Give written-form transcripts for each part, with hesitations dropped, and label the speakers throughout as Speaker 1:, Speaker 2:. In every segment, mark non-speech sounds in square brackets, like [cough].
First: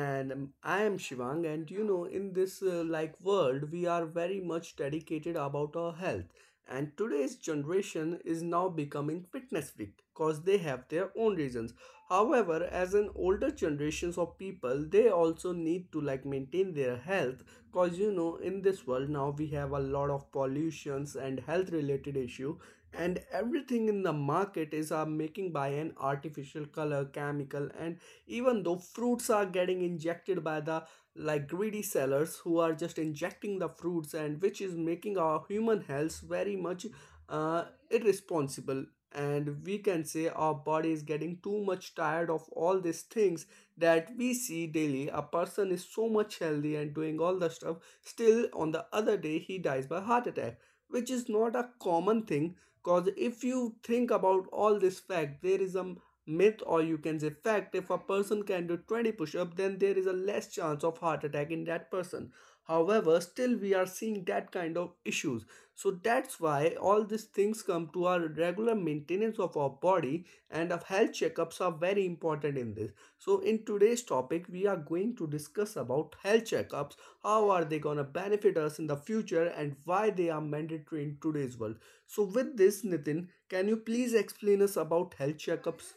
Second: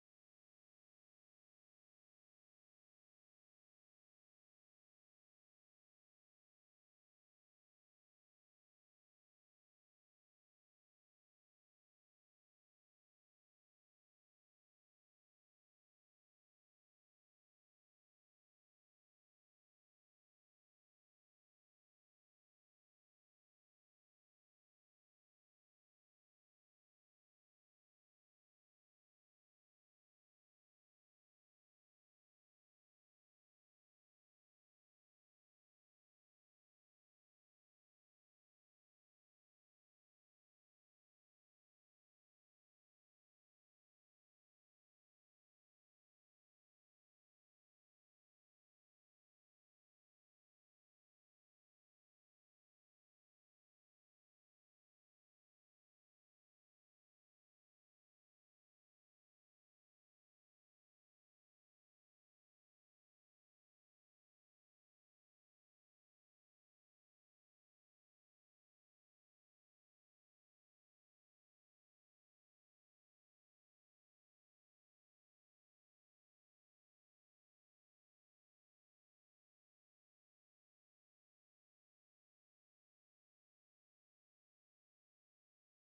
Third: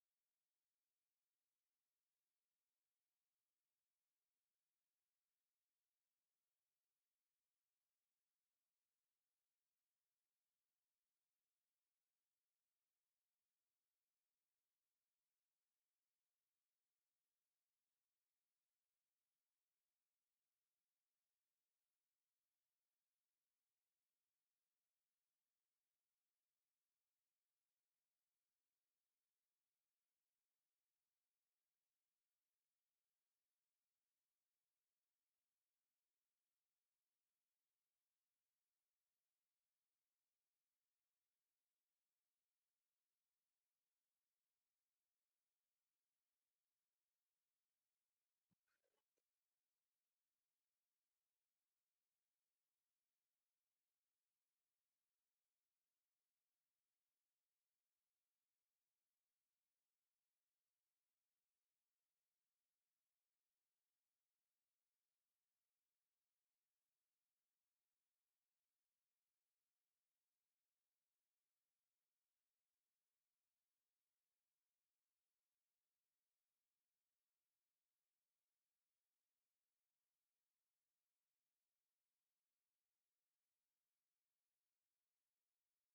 Speaker 1: And I am Shivang, and you know, in this like world, we are very much dedicated about our health. And today's generation is now becoming fitness freak because they have their own reasons. However, as an older generations of people, they also need to like maintain their health because you know, in this world now we have a lot of pollutions and health related issue and everything in the market is making by an artificial color chemical and even though fruits are getting injected by the like greedy sellers who are just injecting the fruits and which is making our human health very much uh, irresponsible and we can say our body is getting too much tired of all these things that we see daily a person is so much healthy and doing all the stuff still on the other day he dies by heart attack which is not a common thing because if you think about all this fact, there is a myth or you can say fact if a person can do 20 push up, then there is a less chance of heart attack in that person. However, still we are seeing that kind of issues. So that's why all these things come to our regular maintenance of our body and of health checkups are very important in this. So in today's topic, we are going to discuss about health checkups, how are they gonna benefit us in the future and why they are mandatory in today's world. So with this, Nitin, can you please explain us about health checkups?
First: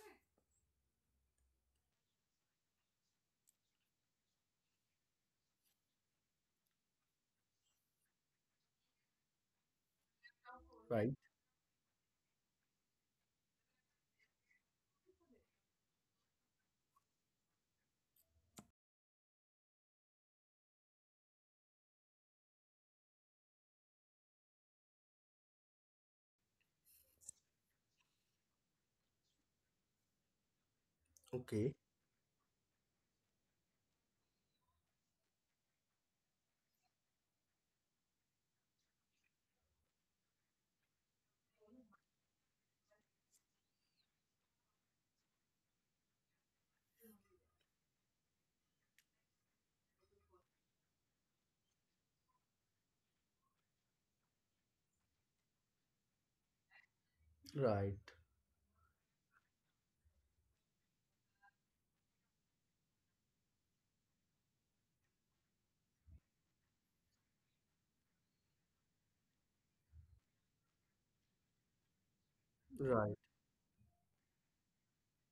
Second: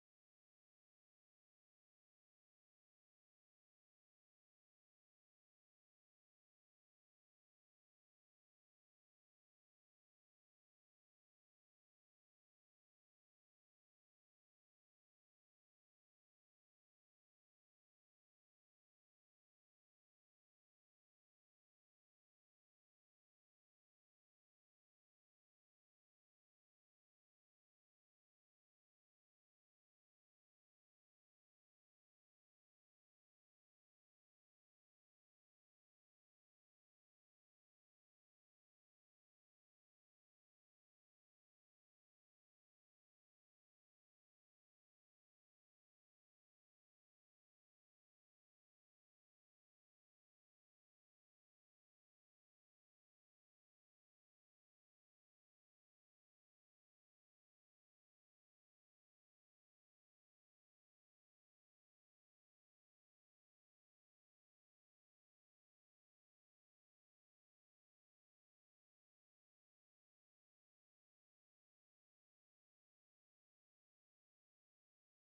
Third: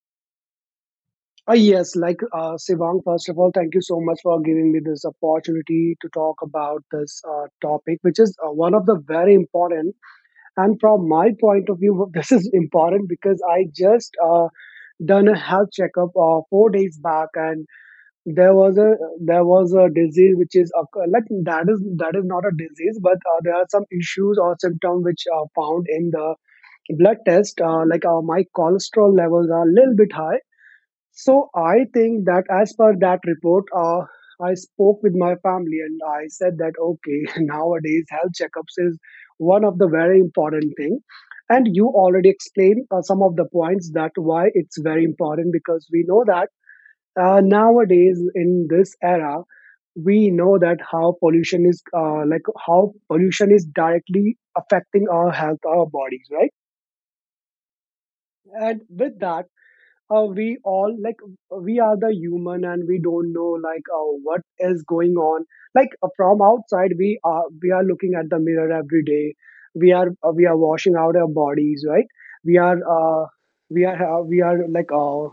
Speaker 2: Sivang, first of all, thank you so much for giving me this opportunity to talk about this topic, which is one of the very important. And from
Speaker 1: Right?
Speaker 2: my point of view, [laughs] this is important because I just done a health checkup 4 days back, and there was a there was a disease which is like that is not a disease, but there are some issues or symptoms which are found in the blood test. My cholesterol levels are a little bit high, so
Speaker 1: Okay.
Speaker 2: I think that as per that report, I spoke with my family and I said that, okay, [laughs] nowadays health checkups is one of the very important thing. And you already explained some of the points that why it's very important, because we know that nowadays in this era we know that how pollution is like how pollution is directly affecting our health, our bodies, right?
Speaker 1: Right.
Speaker 2: And with that, we all like we are the human and we don't know like what is going on, like from outside we are looking at the mirror every day, we are washing out our bodies, right? We are
Speaker 1: Right.
Speaker 2: we are uh, we are like uh,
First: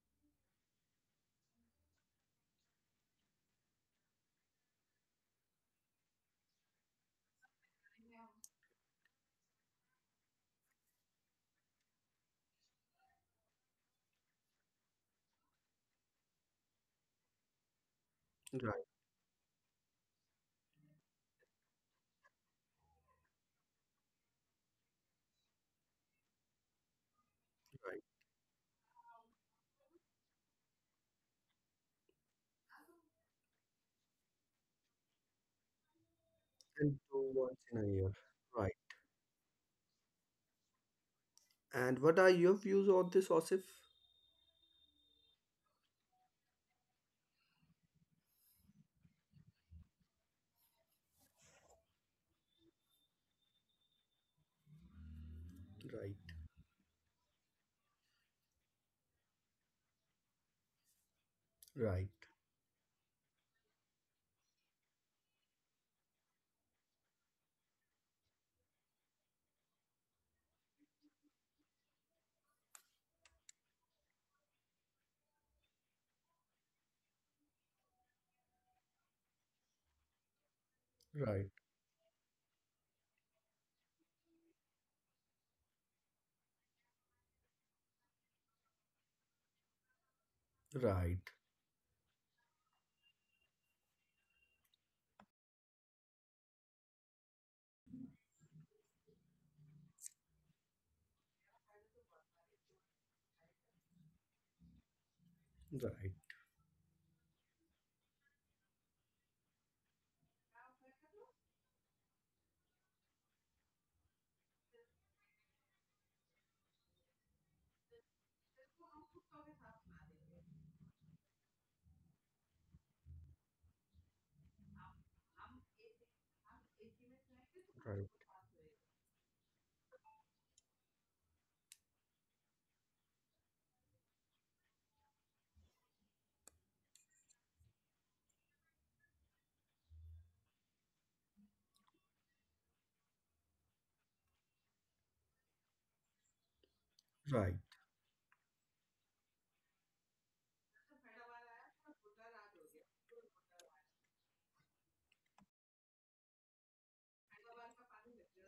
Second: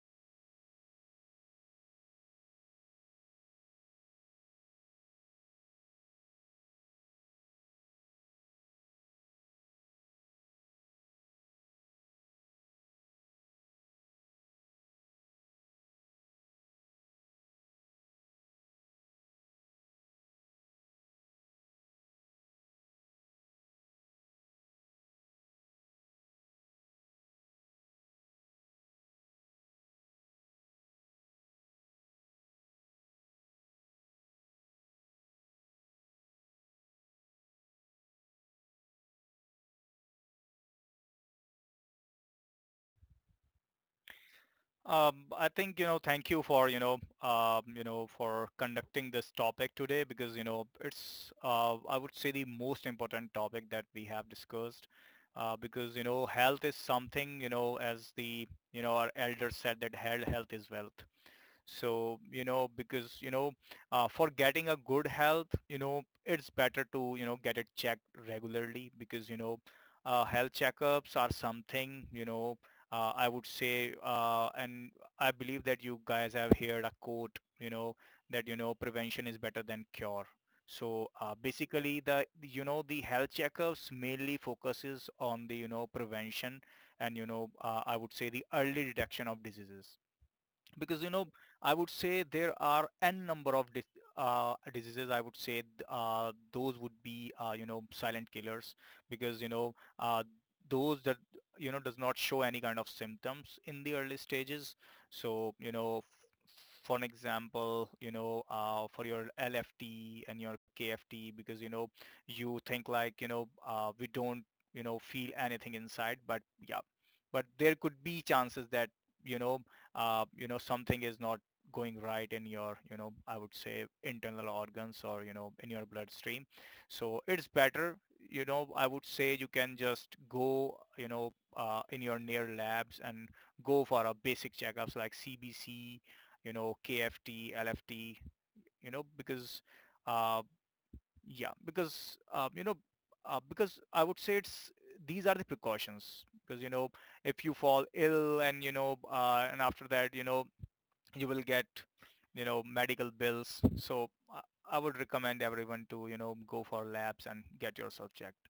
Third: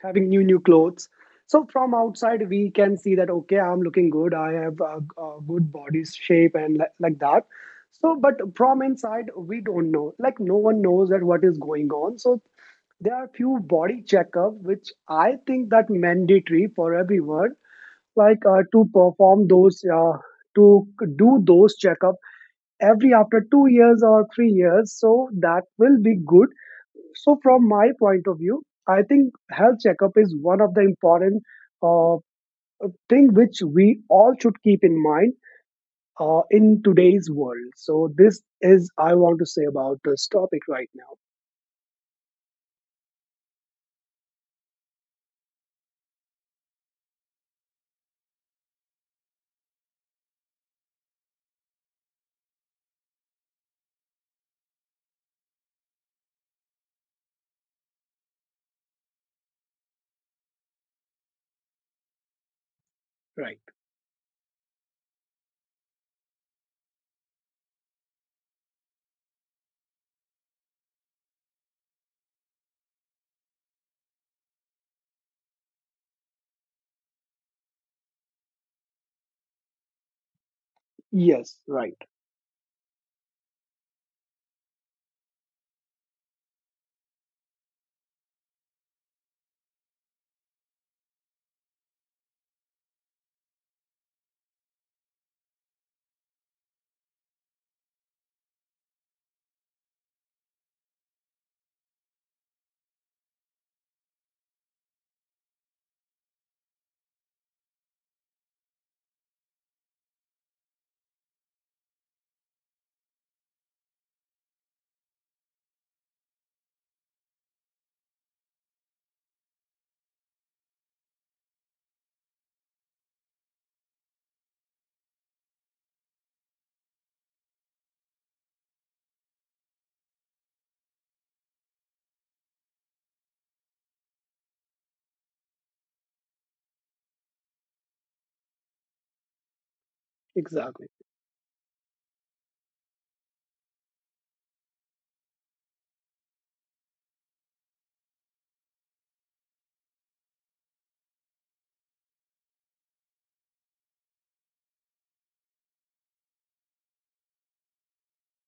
Speaker 2: having new new clothes. So from outside we can see that, okay, I'm looking good, I have a good body shape, and like that. So but from inside we don't know, like no one knows that what is going on. So there are few body checkup which I think that mandatory for everyone, to
Speaker 1: Right.
Speaker 2: perform those to do those checkup every after 2 years or 3 years, so that will be good. So from my
Speaker 1: Right.
Speaker 2: point of view, I think health checkup is one of the important uh, thing which we all should keep in mind in
Speaker 1: And
Speaker 2: today's
Speaker 1: do once
Speaker 2: world.
Speaker 1: in a
Speaker 2: So
Speaker 1: year.
Speaker 2: this
Speaker 1: Right.
Speaker 2: is I want to say about this topic right now.
Speaker 1: And what are your views on this, Osif?
Speaker 3: I think, thank you for, for conducting this topic today because, it's, I would say the most important topic that we have discussed, because,
Speaker 1: Right.
Speaker 3: health is something, as the, our elders said that health is wealth.
Speaker 1: Right.
Speaker 3: So, because,
Speaker 2: Right.
Speaker 3: for getting a good health, it's better to, get it checked regularly because, health checkups are something, I would say, and I believe that you guys have heard a quote, that, prevention is better than cure. So
Speaker 1: Right.
Speaker 2: Yes. Right.
Speaker 3: basically, the the health checkups mainly focuses on the prevention and I would say the early detection of diseases because
Speaker 1: Right.
Speaker 3: I would say there are n number of diseases I would say those would be silent killers because those that does not show any kind of symptoms in the early stages. So
Speaker 1: Right.
Speaker 3: for an example, for your LFT and your KFT, because you think like we don't feel anything inside, but yeah, but there could be chances that you know something is not going right in your, I would say, internal organs or in your bloodstream. So it's better,
Speaker 1: Right.
Speaker 3: I would say, you can just go in your near labs and go for a basic checkups like CBC, KFT, LFT, because uh,
Speaker 2: Exactly.
Speaker 3: yeah, because because I would say it's, these are the precautions, because if you
Speaker 1: Right.
Speaker 3: fall ill and and after that, you will get, medical bills, so i I would recommend everyone to go for labs and get yourself checked.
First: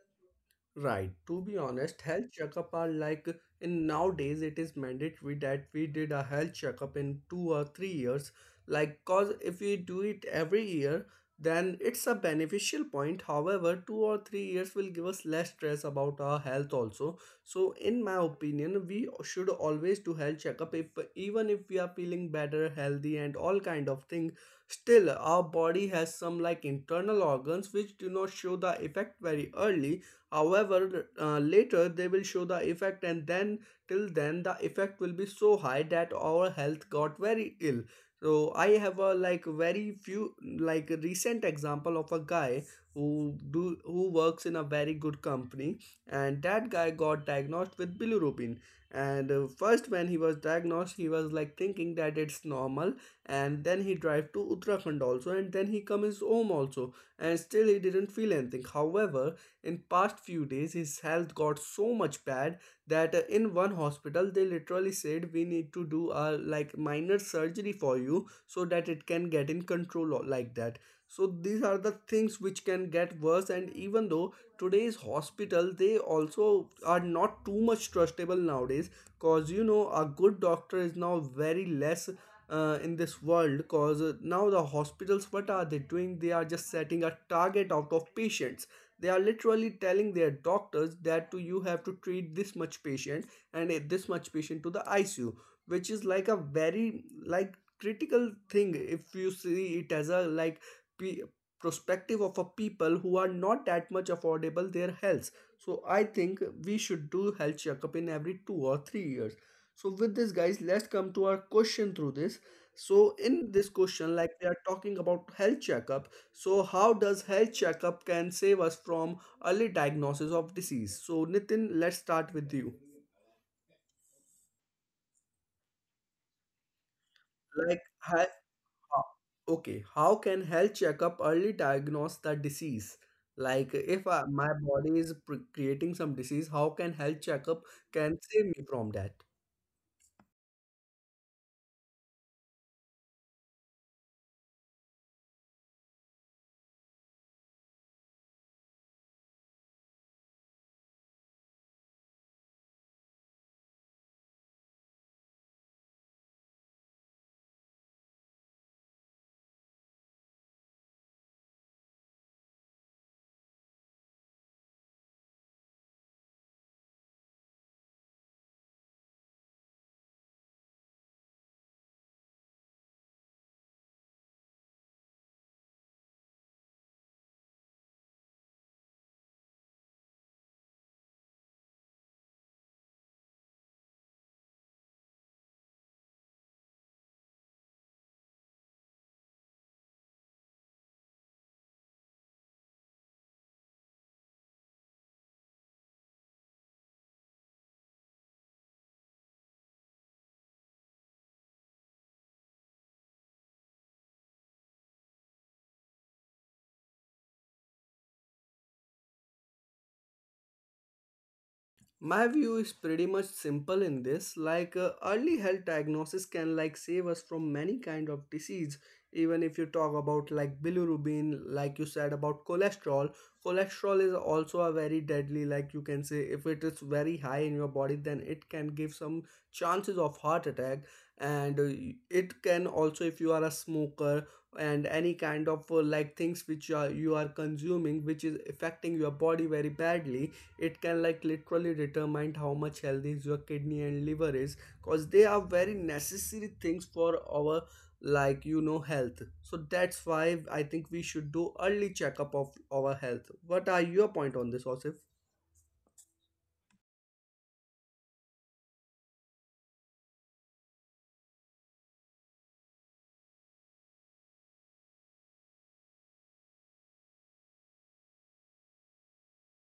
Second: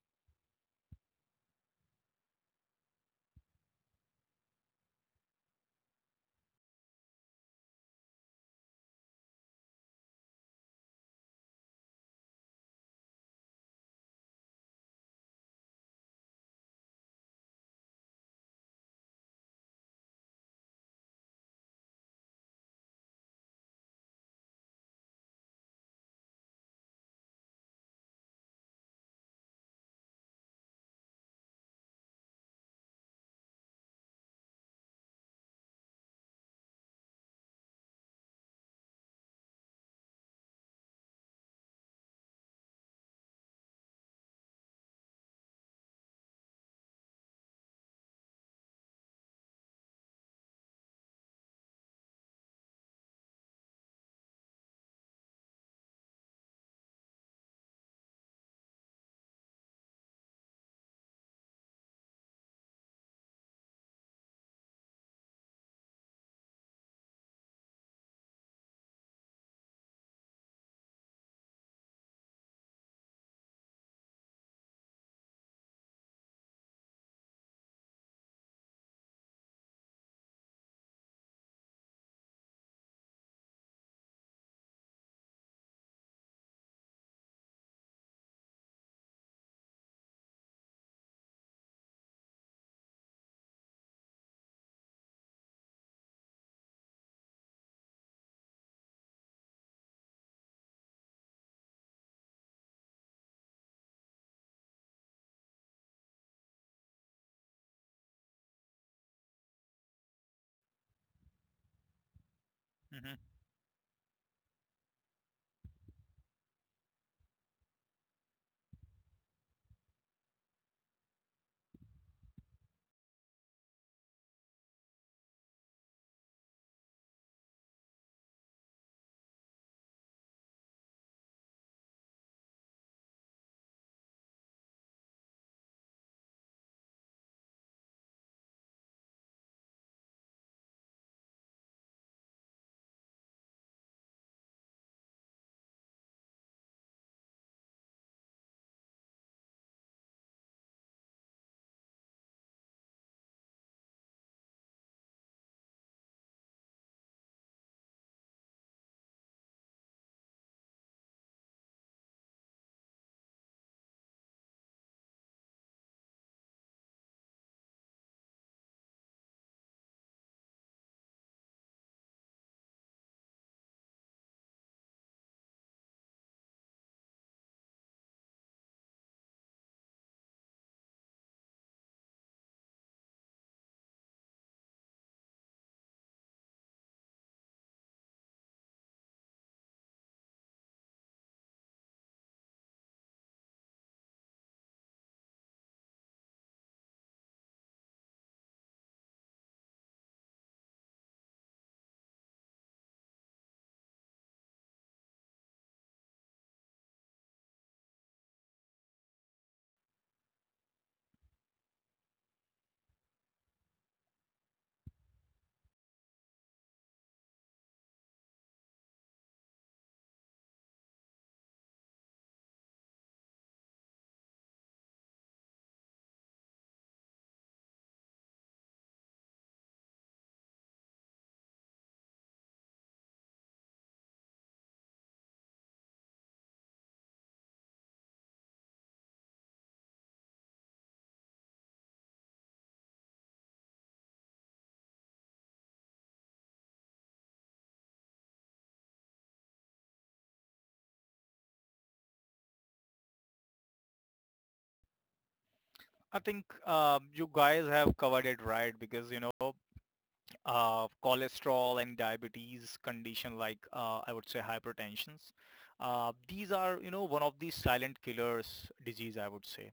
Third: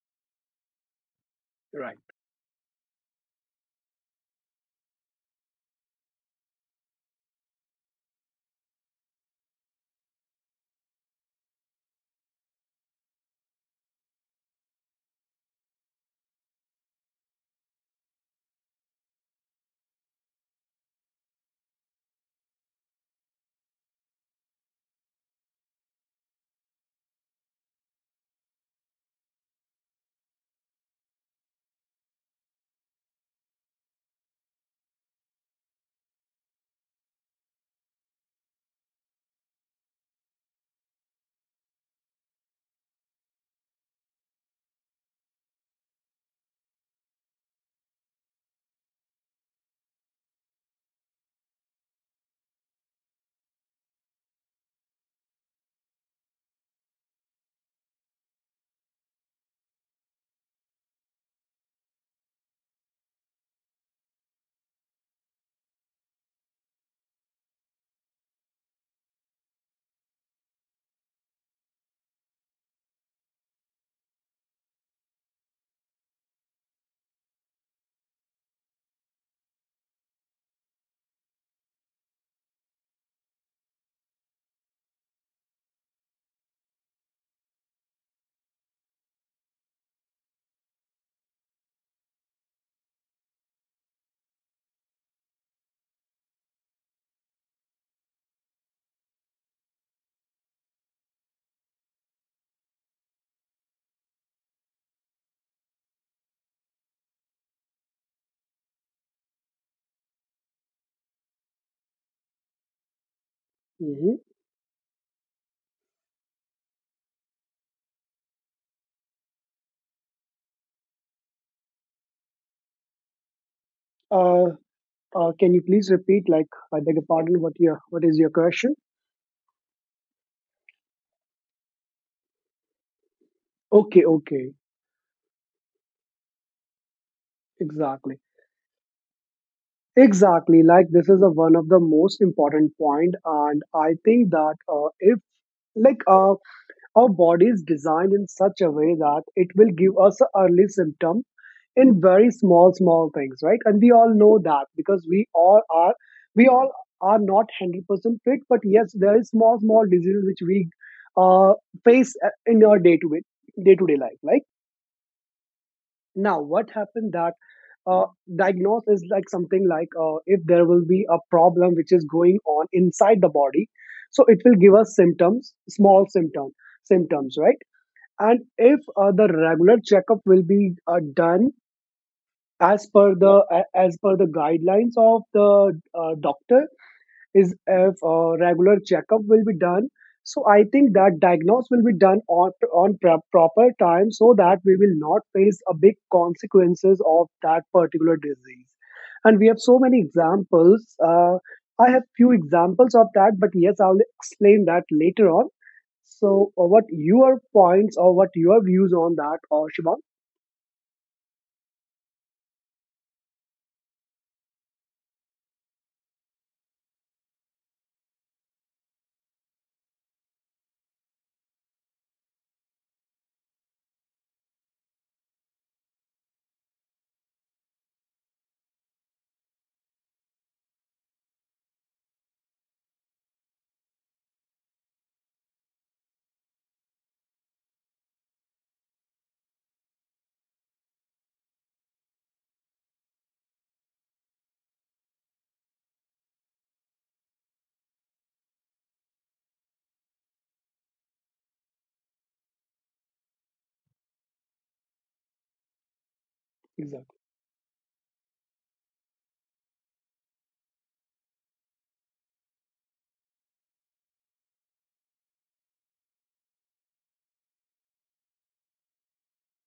Speaker 1: Right. To be
Speaker 2: Right.
Speaker 1: honest, health checkup are like in nowadays it is mandatory that we did a health checkup in 2 or 3 years. Like, cause if we do it every year, then it's a beneficial point. However, 2 or 3 years will give us less stress about our health also. So, in my opinion, we should always do health checkup. If even if we are feeling better, healthy, and all kind of thing, still our body has some like internal organs which do not show the effect very early. However, later they will show the effect, and then till then the effect will be so high that our health got very ill. So I have a like very few like recent example of a guy who do who works in a very good company, and that guy got diagnosed with bilirubin. And first, when he was diagnosed, he was like thinking that it's normal, and then he drive to Uttarakhand also, and then he comes home also, and still he didn't feel anything. However, in past few days his health got so much bad that in one hospital they literally said we need to do a like minor surgery for you so that it can get in control like that. So these are the things which can get worse and even though today's hospital they also are not too much trustable nowadays, cause you know a good doctor is now very less in this world cause now the hospitals what are they doing they are just setting a target out of patients, they are literally telling their doctors that you have to treat this much patient and this much patient to the ICU, which is like a very like critical thing if you see it as a like perspective of a people who are not that much affordable their health. So I think we should do health checkup in every 2 or 3 years. So with this, guys, let's come to our question through this.
Speaker 3: hmm
Speaker 1: So in this
Speaker 2: Mhm.
Speaker 1: question, like they are talking about health checkup, so how does health checkup can save us from early diagnosis of disease? So Nitin, let's start with you.
Speaker 2: Uh, can you please repeat? Like, I beg your pardon. What your
Speaker 1: Like
Speaker 2: what is
Speaker 1: he-
Speaker 2: your question?
Speaker 1: ho- okay, how can health checkup early diagnose the disease? Like
Speaker 2: Okay,
Speaker 1: if I,
Speaker 2: okay,
Speaker 1: my body is creating some disease, how can health checkup
Speaker 2: exactly,
Speaker 1: can save me from that?
Speaker 2: exactly. Like this is a, one of the most important point, and I think that if like our body is designed in such a way that it will give us a early symptom in very small small things, right? And we all know that because we all are not 100% fit, but yes, there is small small diseases which we uh, face in our day to day life. Like now what happened that uh, diagnose is like something like if there will be a problem which is going on inside the body, so it will give us symptoms, small symptoms, right? And if the regular checkup will be done as per the as per the guidelines of the doctor, is if regular checkup will be done, so I think that diagnosis will be done on proper time, so that we will not face a big consequences of that particular disease. And we have so many examples, I have few examples of that, but yes, I'll explain that later on. So what your points or what your views on that, or Shivam?
Speaker 1: My view is pretty much simple in this like early health diagnosis can like save us from many kind of disease even if you talk about like bilirubin like you said about cholesterol is also a very deadly like you can say if it is very high in your body then it can give some chances of heart attack and it can also if you are a smoker and any kind of like things which you are consuming which is affecting your body very badly it can like literally determine how much healthy is your kidney and liver is because they are very necessary things for our like you know health so that's why I think we should do early checkup of our health what are your point on this osif.
Speaker 3: I think
Speaker 2: Exactly.
Speaker 3: you guys have covered it right, because cholesterol and diabetes condition, like I would say hypertensions. These are, one of the silent killers disease, I would say.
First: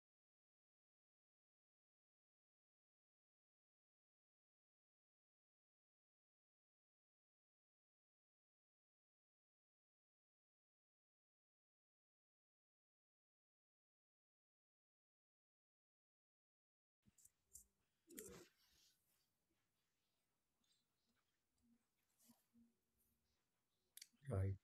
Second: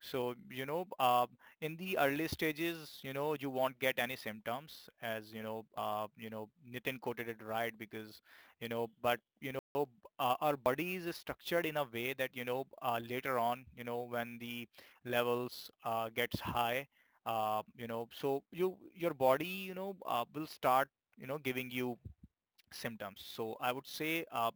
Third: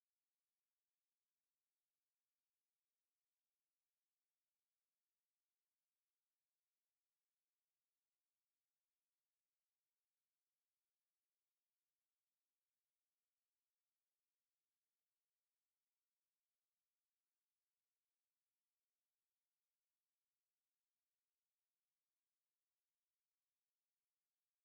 Speaker 3: So, in the early stages, you won't get any symptoms, as, Nitin quoted it right, because, but, our body is structured in a way that, later on, when the levels gets high, so your body, will start giving you symptoms. So I would say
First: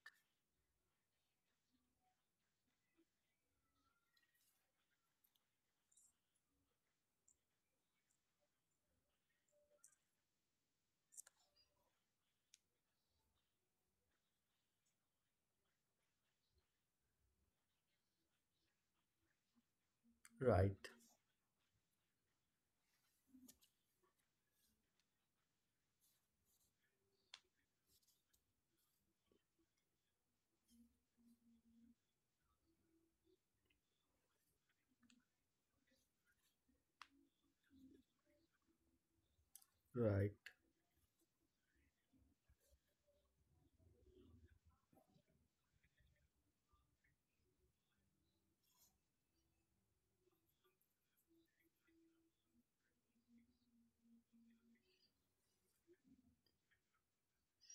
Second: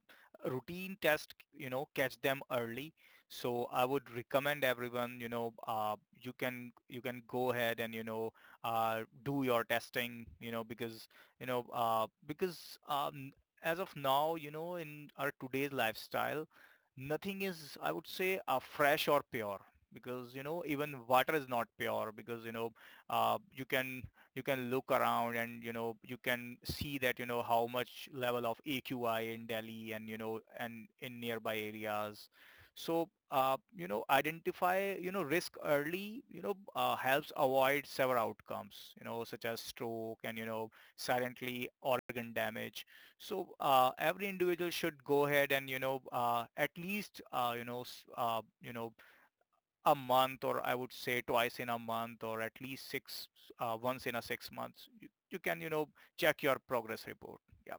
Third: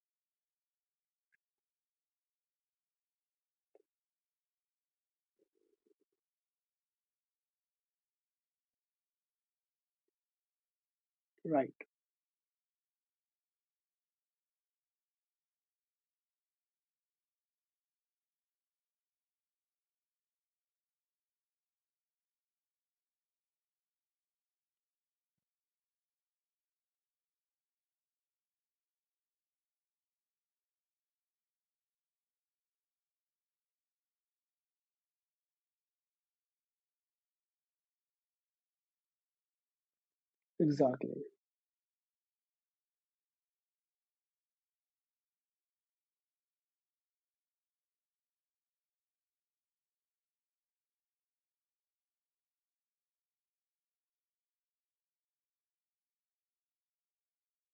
Speaker 3: routine test, catch them early. So I would recommend everyone, you can go ahead and do your testing, because
Speaker 2: Right.
Speaker 3: because as of now, in our today's lifestyle, nothing is, I would say, fresh or pure, because
Speaker 1: Right,
Speaker 3: even water is not pure, because uh, you can you can look around and you can see that how much level of AQI in Delhi and and in nearby areas. So identify, risk early, helps avoid severe outcomes, such as stroke
Speaker 1: right.
Speaker 3: and,
Speaker 2: Exactly.
Speaker 3: silently organ damage. So every individual should go ahead and, at least, uh, you know a month, or I would say twice in a month, or at least once in a 6 months. You can, check your progress report. Yeah.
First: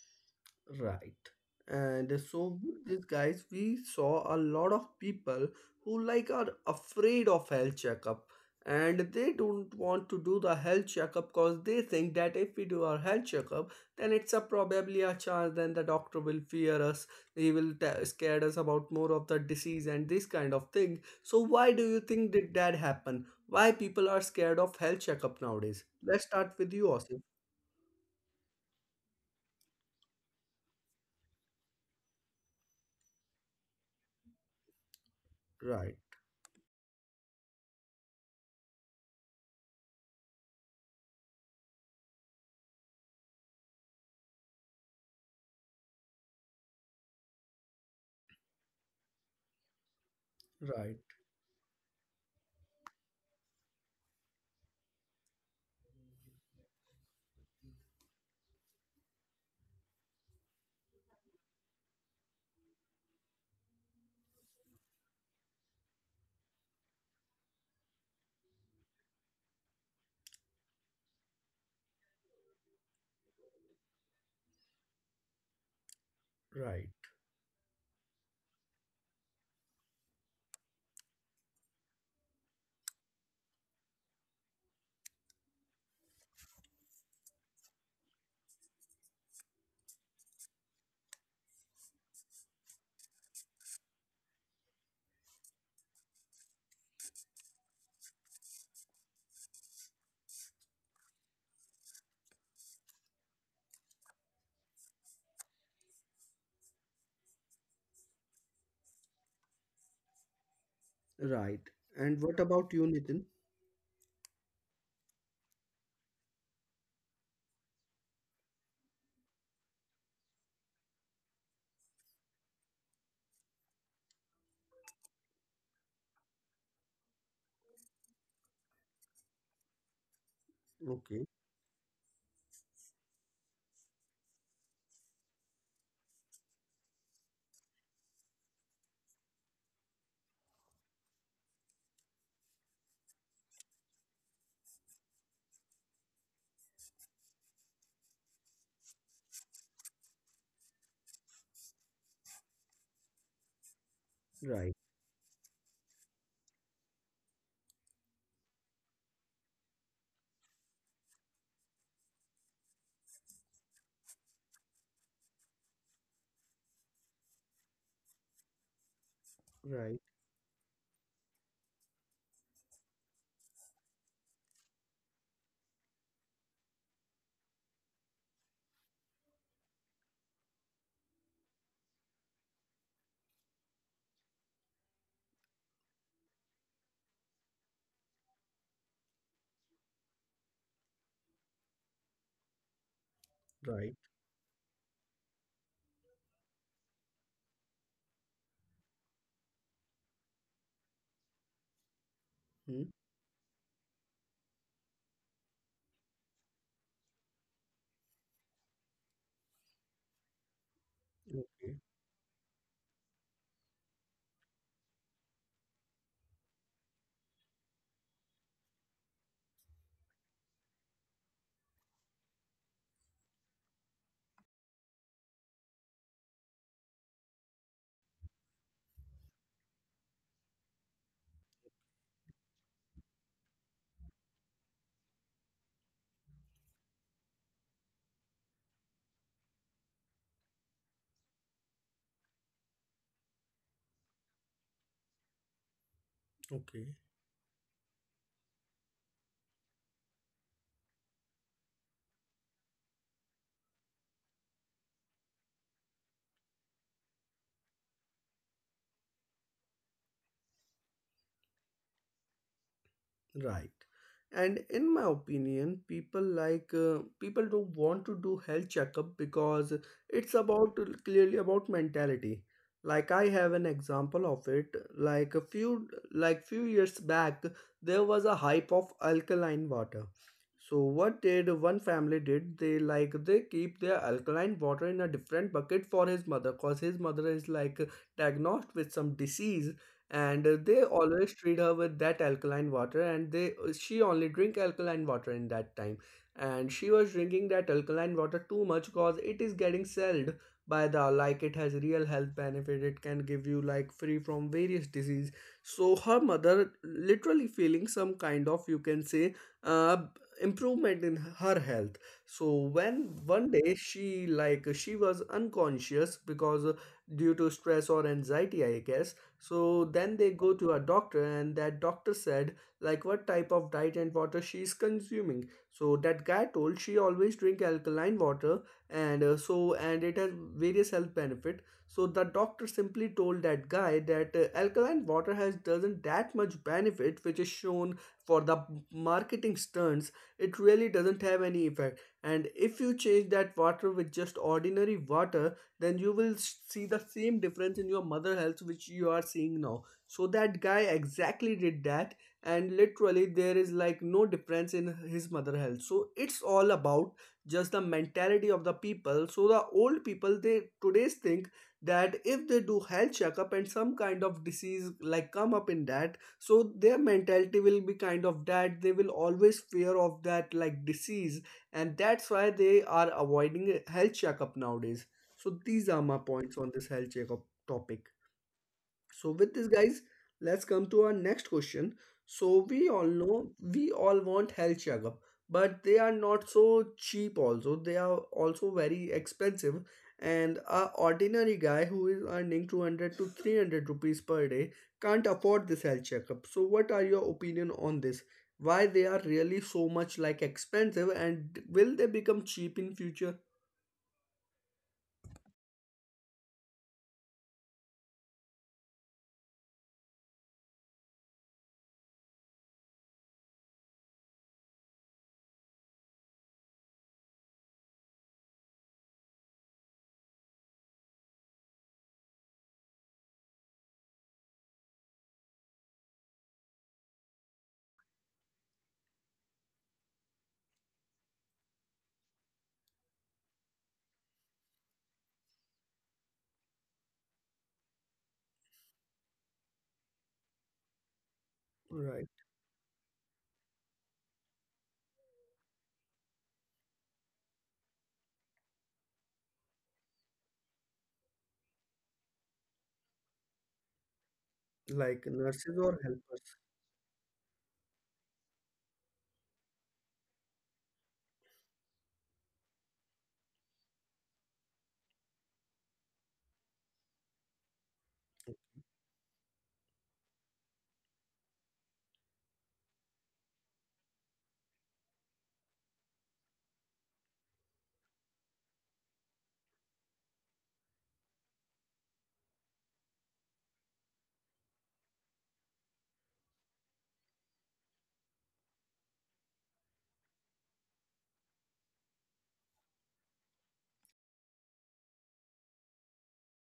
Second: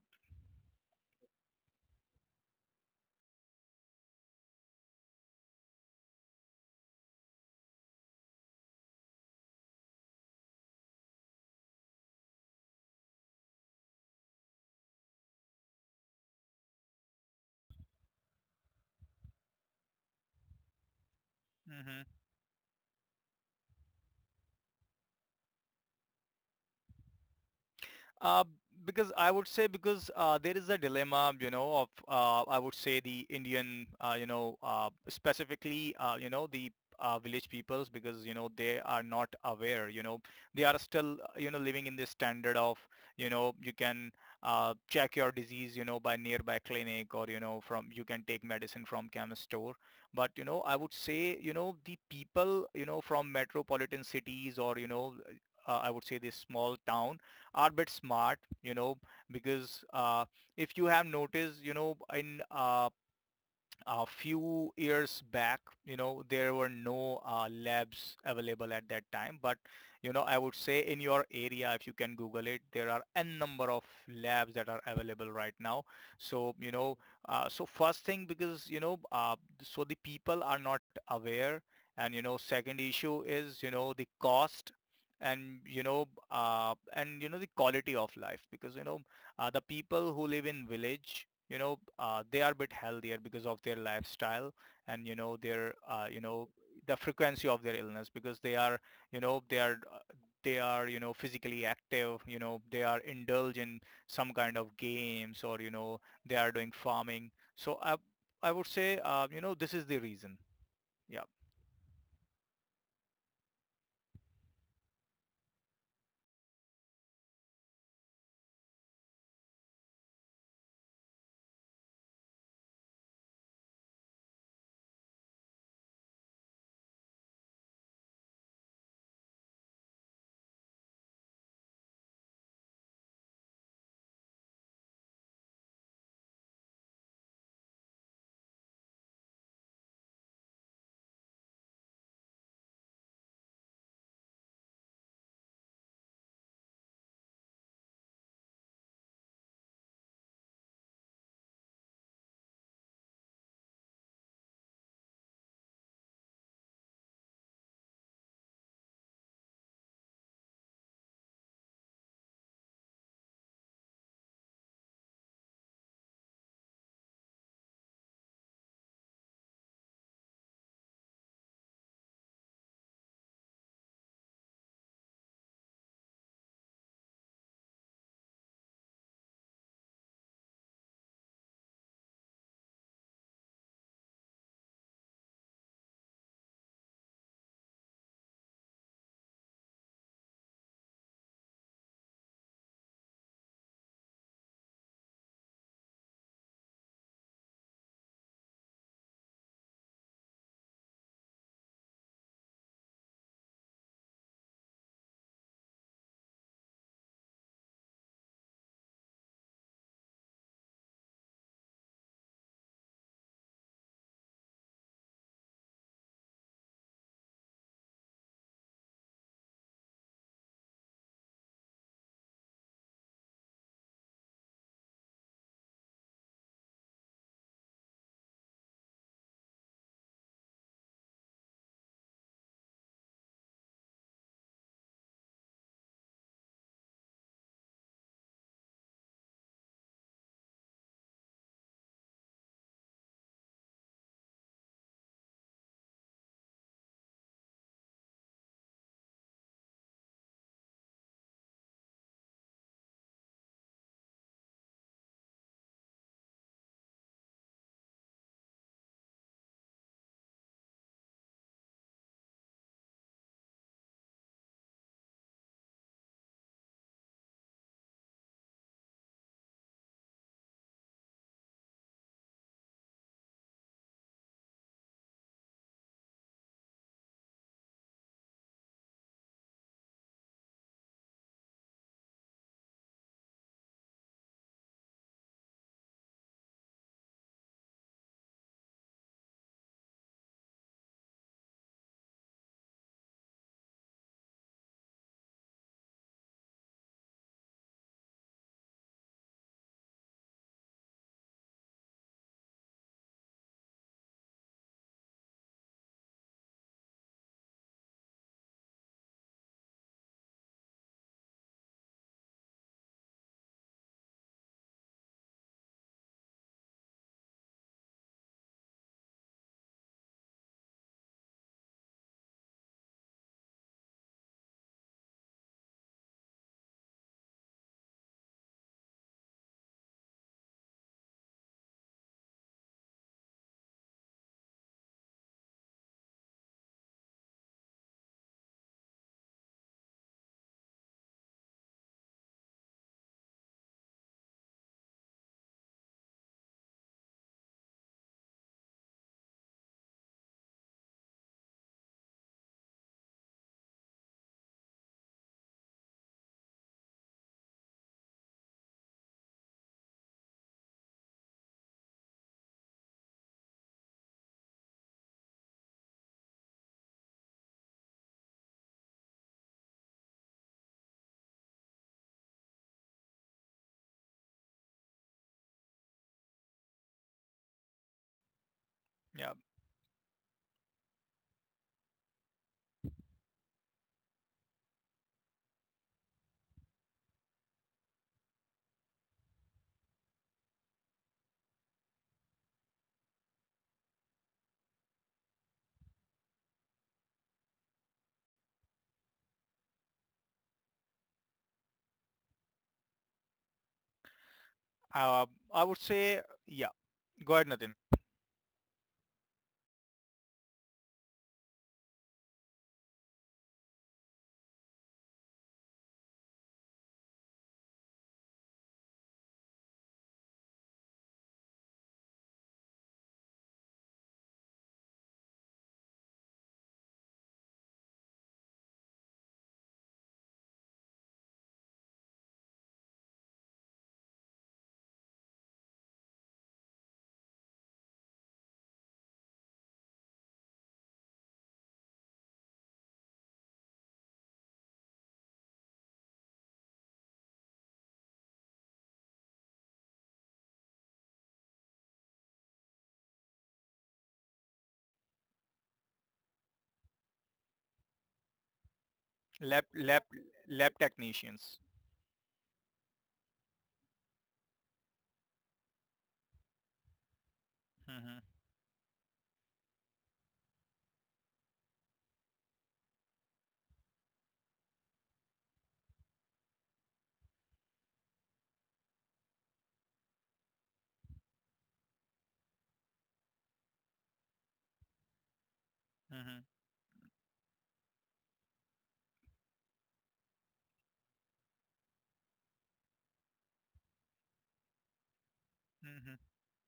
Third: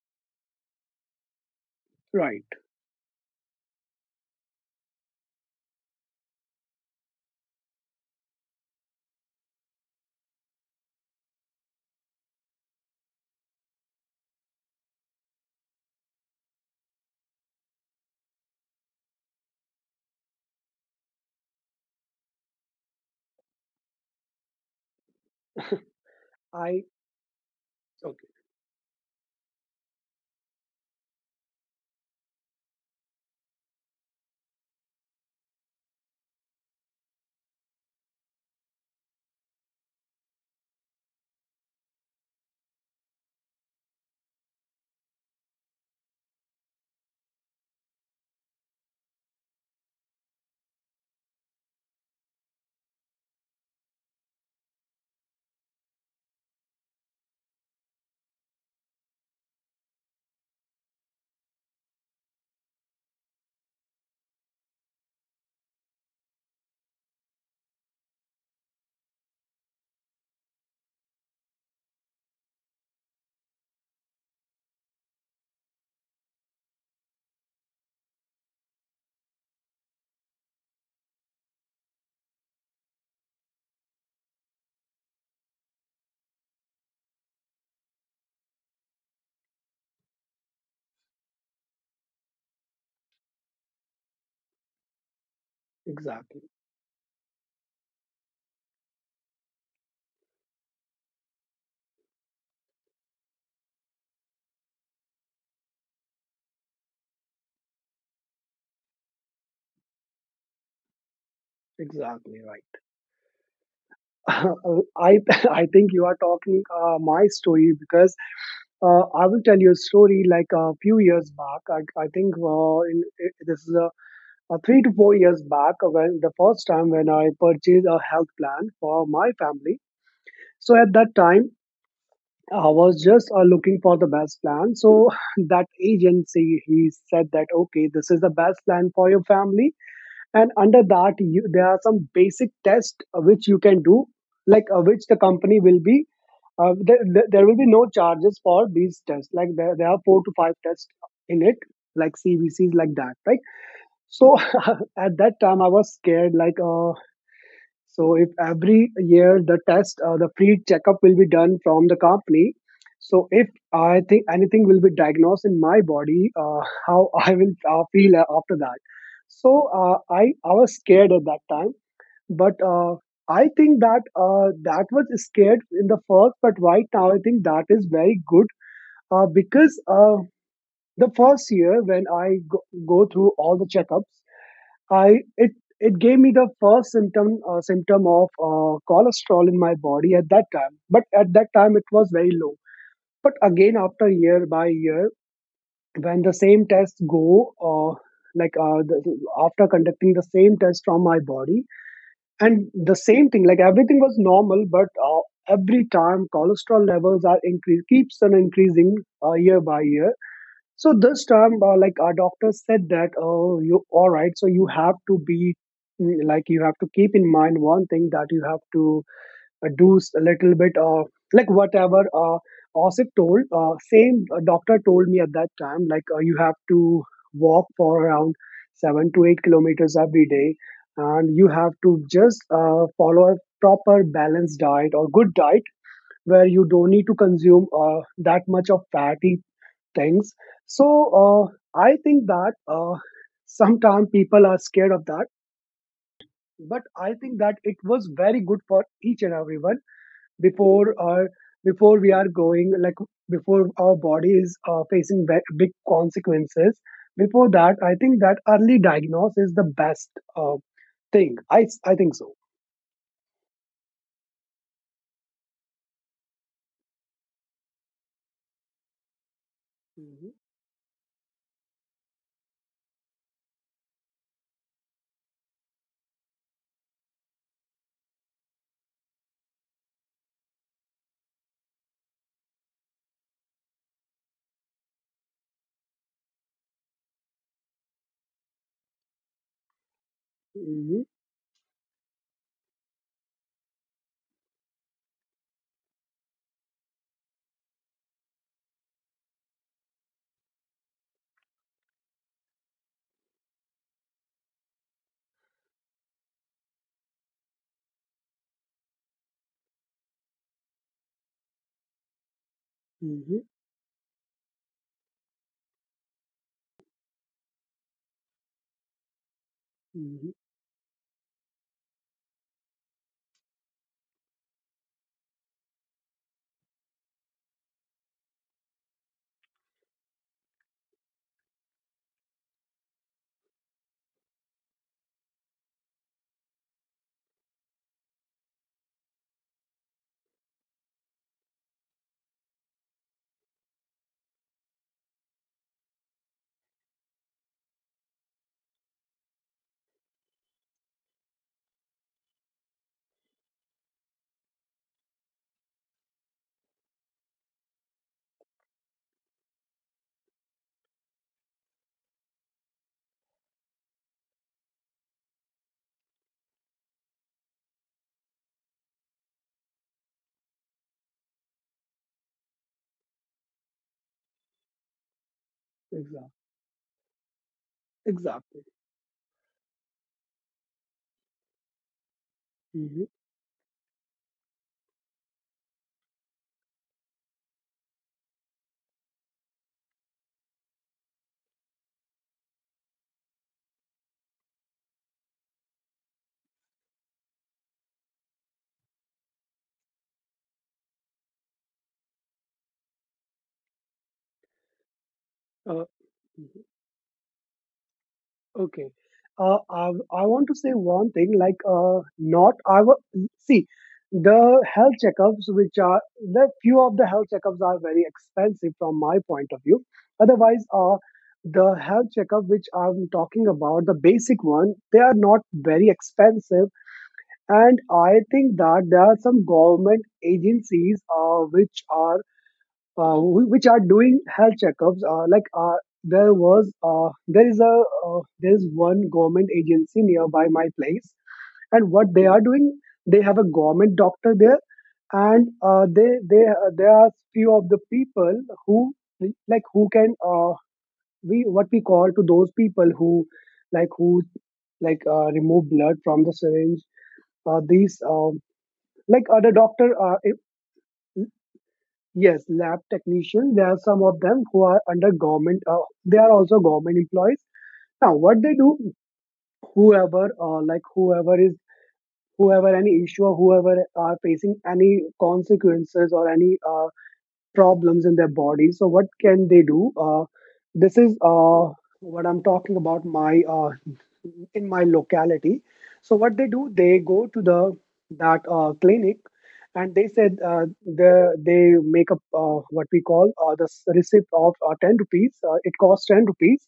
Speaker 1: Right. And
Speaker 2: Right.
Speaker 1: so with these guys, we saw a lot of people who like are afraid of health checkup and they don't want to do the health checkup because they think that if we do our health checkup then it's a probably a chance then the doctor will fear us, he will scare us about more of the disease and this kind of thing so why do you
Speaker 3: hmm
Speaker 1: think did that happen why people are scared of health checkup nowadays let's start with you
Speaker 2: I
Speaker 1: Osif.
Speaker 2: okay,
Speaker 3: Uh, because I would say, because there is a dilemma, of I would say the Indian,
Speaker 1: Right.
Speaker 3: specifically, the village peoples, because they are not aware. They are still living in this standard of, you can check your disease, by nearby clinic, or from you can take medicine from chemist store. But, I
Speaker 1: Right.
Speaker 3: would say the people from metropolitan cities, or I would say this small town, are a bit smart, because if you have noticed, in a few years back, there were no labs available at that time. But, I would say in your area, if you can Google it, there are n number of labs that are available right now. So,
Speaker 1: Right.
Speaker 3: so first thing, because, so the people are not aware. And, second issue is, the cost, and and, the quality of life, because the people who live in village, they are a bit healthier because of their lifestyle, and their,
Speaker 2: exactly,
Speaker 3: the frequency of their illness, because they are, you know they are uh, they are physically active, they are indulge in some kind of games, or they are doing farming, so I would say, this is the reason. Yeah.
Speaker 1: Right. And
Speaker 2: exactly
Speaker 1: what
Speaker 2: right.
Speaker 1: about you, Nitin?
Speaker 2: [laughs] I [laughs] I think you are talking my story because I will tell you a story. Like a few years back, I think in, I this is a 3 to 4 years back when the first time when I purchased a health plan for my family. So at that
Speaker 1: Okay.
Speaker 2: time. I was just looking for the best plan. So [laughs] that agency, he said that, okay, this is the best plan for your family, and under that you, there are some basic tests which you can do, which the company will be there there will be no charges for these tests, like there are four to five tests in it, like cvcs, like that, right? So
Speaker 1: Right.
Speaker 2: [laughs] at that time I was scared, so if every year the test, the free checkup will be done from the company. So if I think anything will be diagnosed in my body, [laughs] how I will feel after that. So uh,
Speaker 1: Right.
Speaker 2: I I was scared at that time, but I think that that was scared in the first, but right now I think that is very good, because the first year when I go, go through all the checkups. I it it gave me the first symptom of cholesterol in my body at that time. But at that time it was very low. But again,
Speaker 1: Right.
Speaker 2: after year by year, when the same tests go, like uh, the, after conducting the same test from my body, and
Speaker 1: Hmm.
Speaker 2: the same thing, like everything was normal, but every time cholesterol levels are increase keeps on increasing year by year. So this time,
Speaker 1: Okay.
Speaker 2: like our doctor said that, oh, you all right. So you have to be mm, like you have to keep in mind one thing that you have to a little bit of like whatever Osip told. Same doctor told me at that time, you have to walk for around 7 to 8 kilometers every day, and you have to just follow a proper balanced diet or good diet where you don't need to consume that much of fatty things. So I think that sometimes people are scared of that, but
Speaker 1: Okay.
Speaker 2: I think that it was very good for each and everyone before or before we are going, like before our body is facing big consequences. Before that, I think that early diagnose is the best uh, thing. I think so.
Speaker 1: Right. And in my opinion, people people don't want to do health checkup because
Speaker 2: Mhm,
Speaker 1: it's about clearly about mentality. Like I have an example of it. Like a few like few years back, there was a hype of alkaline water. So what did one family did? They like they keep their alkaline water in a different bucket for his mother, cause his mother is like diagnosed with some disease and they
Speaker 2: mhm,
Speaker 1: always treat her with that alkaline water and they she only drink alkaline water in that time and she was drinking that alkaline water too much because it is getting sold by the like it has real health benefit it can give you like free from various disease so her mother literally feeling some kind of you can say uh, improvement in her health. So when
Speaker 2: mhm,
Speaker 1: one day she like she was unconscious because due to stress or anxiety I guess so then
Speaker 2: mhm.
Speaker 1: they go to a doctor and that doctor said like what type of diet and water she is consuming so that guy told she always drink alkaline water and so and it has various health benefit so the doctor simply told that guy that alkaline water has doesn't that much benefit which is shown for the marketing stunts, it really doesn't have any effect and if you change that water with just ordinary water then you will see the same difference in your mother health which you are seeing now. So that guy exactly did that and literally there is like no difference in his mother health. So it's all about just the mentality of the people. So the old people they today's think that if they do health checkup and some kind of disease like come up in that so their mentality will be kind of that they will always fear of that like disease, and that's why they are avoiding health checkup nowadays. So these are my
Speaker 2: Exact-
Speaker 1: points on this health checkup topic.
Speaker 2: Exactly.
Speaker 3: Yeah.
Speaker 1: So with this, guys, let's come to our next question. So we
Speaker 2: Mhm,
Speaker 1: all know we all want health checkup, but they are not so cheap. Also, they are also very expensive. And a ordinary guy who is earning 200 to 300 rupees per day can't afford this health checkup. So what are your opinion on this? Why they are really so much like expensive, and will they become cheap in future?
Speaker 3: uh, I would
Speaker 2: uh,
Speaker 3: say yeah, go ahead, Nathan.
Speaker 2: okay. I want to say one thing, like not I wa- see, the health checkups which are the few of the health checkups are very expensive from my point of view. Otherwise, the health checkup which I'm talking about, the basic one, they are not very expensive. And I think that there are some government agencies which are doing health checkups. There is a there is one government agency nearby my place, and what they
Speaker 1: Right,
Speaker 2: are doing, they have a government doctor there, and they there are few of the people who like who can we what we call to those people who like who
Speaker 1: like
Speaker 2: remove
Speaker 1: nurses
Speaker 2: blood
Speaker 1: or
Speaker 2: from the
Speaker 1: helpers.
Speaker 2: syringe. These like other
Speaker 3: lab
Speaker 2: doctor
Speaker 3: lab lab technicians.
Speaker 2: yes, lab technicians. There are some of them who are under government. They are also government employees. Now,
Speaker 3: Hmm.
Speaker 2: what they do, whoever is, whoever any issue or whoever are facing any consequences or any problems in their body. So what can they do? This is what I'm talking about my in my locality. So what
Speaker 3: Hmm.
Speaker 2: they do, they go to the that clinic, and they said they make up what we call receipt of 10 rupees. It costs
Speaker 3: Hmm.
Speaker 2: 10 rupees,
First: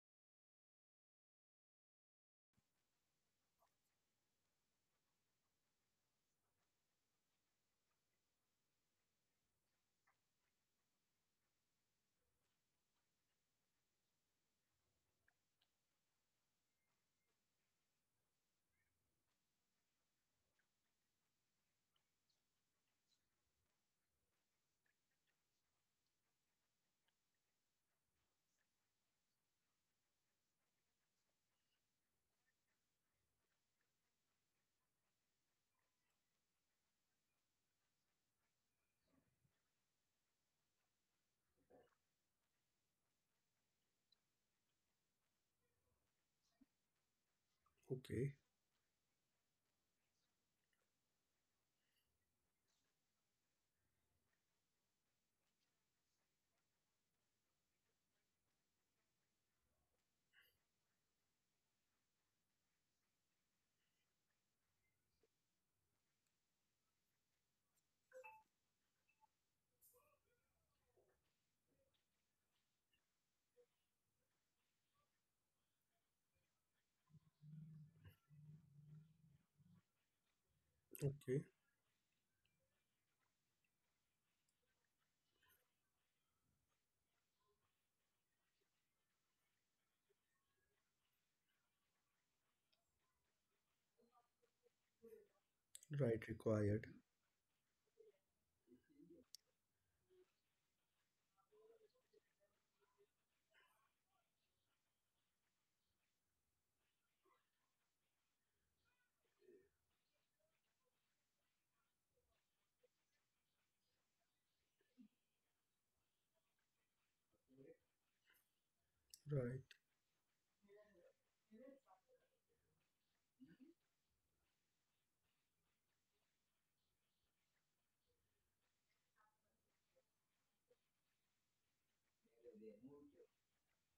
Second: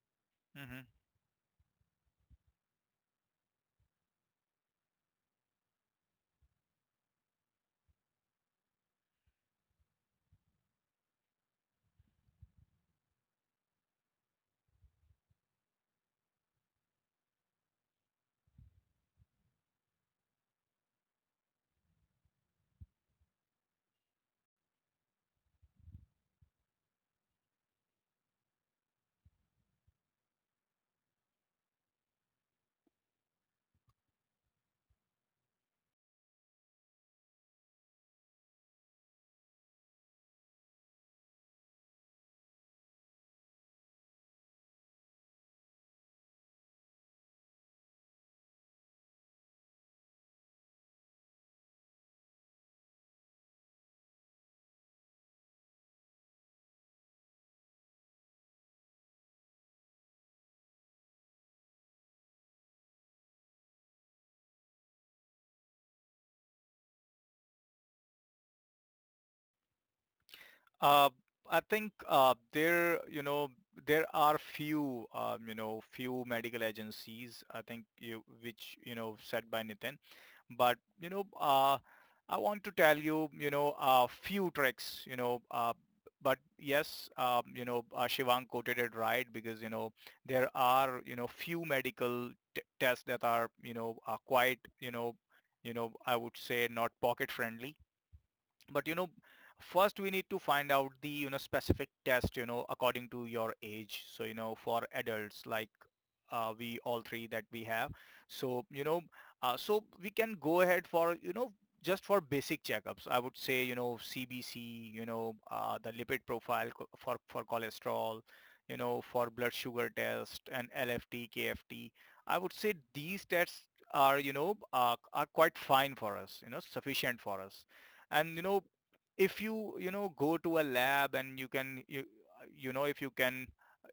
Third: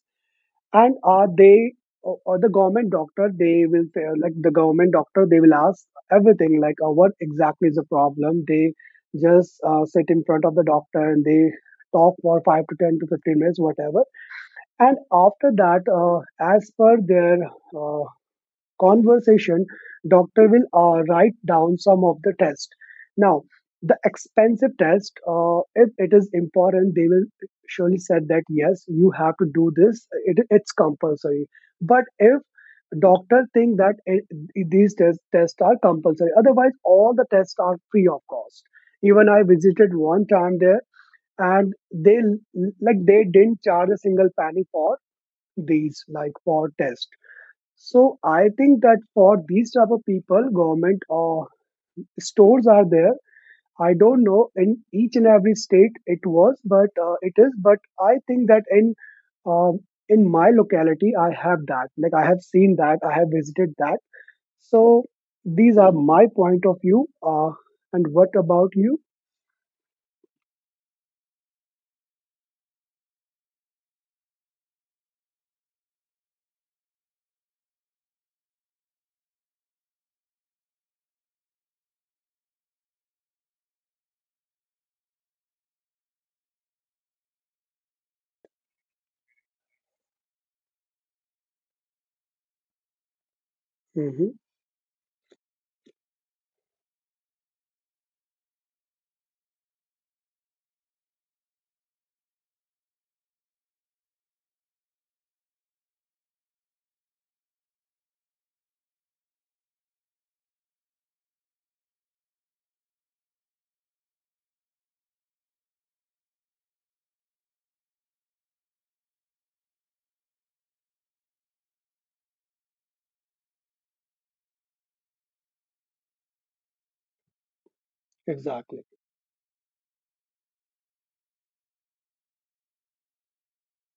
Speaker 3: Hmm.
Speaker 2: and are they or the government doctor they will say like the government doctor they will ask everything, like what exactly is the problem, they just sit in front of the doctor and they talk for 5 to 10 to 15 minutes whatever. And after that as per their uh, conversation, doctor will write down some of the test. Now, the expensive test, if it is important, they will surely said that yes, you have to do this. It's compulsory. But if doctor think that these tests are compulsory, otherwise all the tests are free of cost. Even I visited one time there, and they like they didn't charge a single penny for these like for tests. So
Speaker 1: Okay,
Speaker 2: I think that for these type of people, government or stores are there. I don't know in each and every state it was, but it is. But I think that um, in my locality, I have that. Like I have seen that, I have visited that. So these are my point of view. And what about you?
Speaker 3: Uh, I think there, there are few, few medical agencies. I think you, which said by Nitin. But,
Speaker 1: okay,
Speaker 3: I want to tell you, a few tricks. But yes, Shivang quoted it right, because there are, few medical tests that are, are
Speaker 2: Hmm.
Speaker 3: quite, I
Speaker 1: right,
Speaker 3: would say,
Speaker 1: required,
Speaker 3: not pocket friendly, but first we need to find out the, specific test, according to your age, so for adults, like we all three that we have. So, so we can go ahead for, just for basic checkups. I would say, CBC, the lipid profile for cholesterol, for blood
Speaker 1: right,
Speaker 3: sugar test, and LFT, KFT. I would say these tests are quite fine for us, sufficient for us. And,
Speaker 2: Exactly.
Speaker 3: if you, go to a lab, and you can,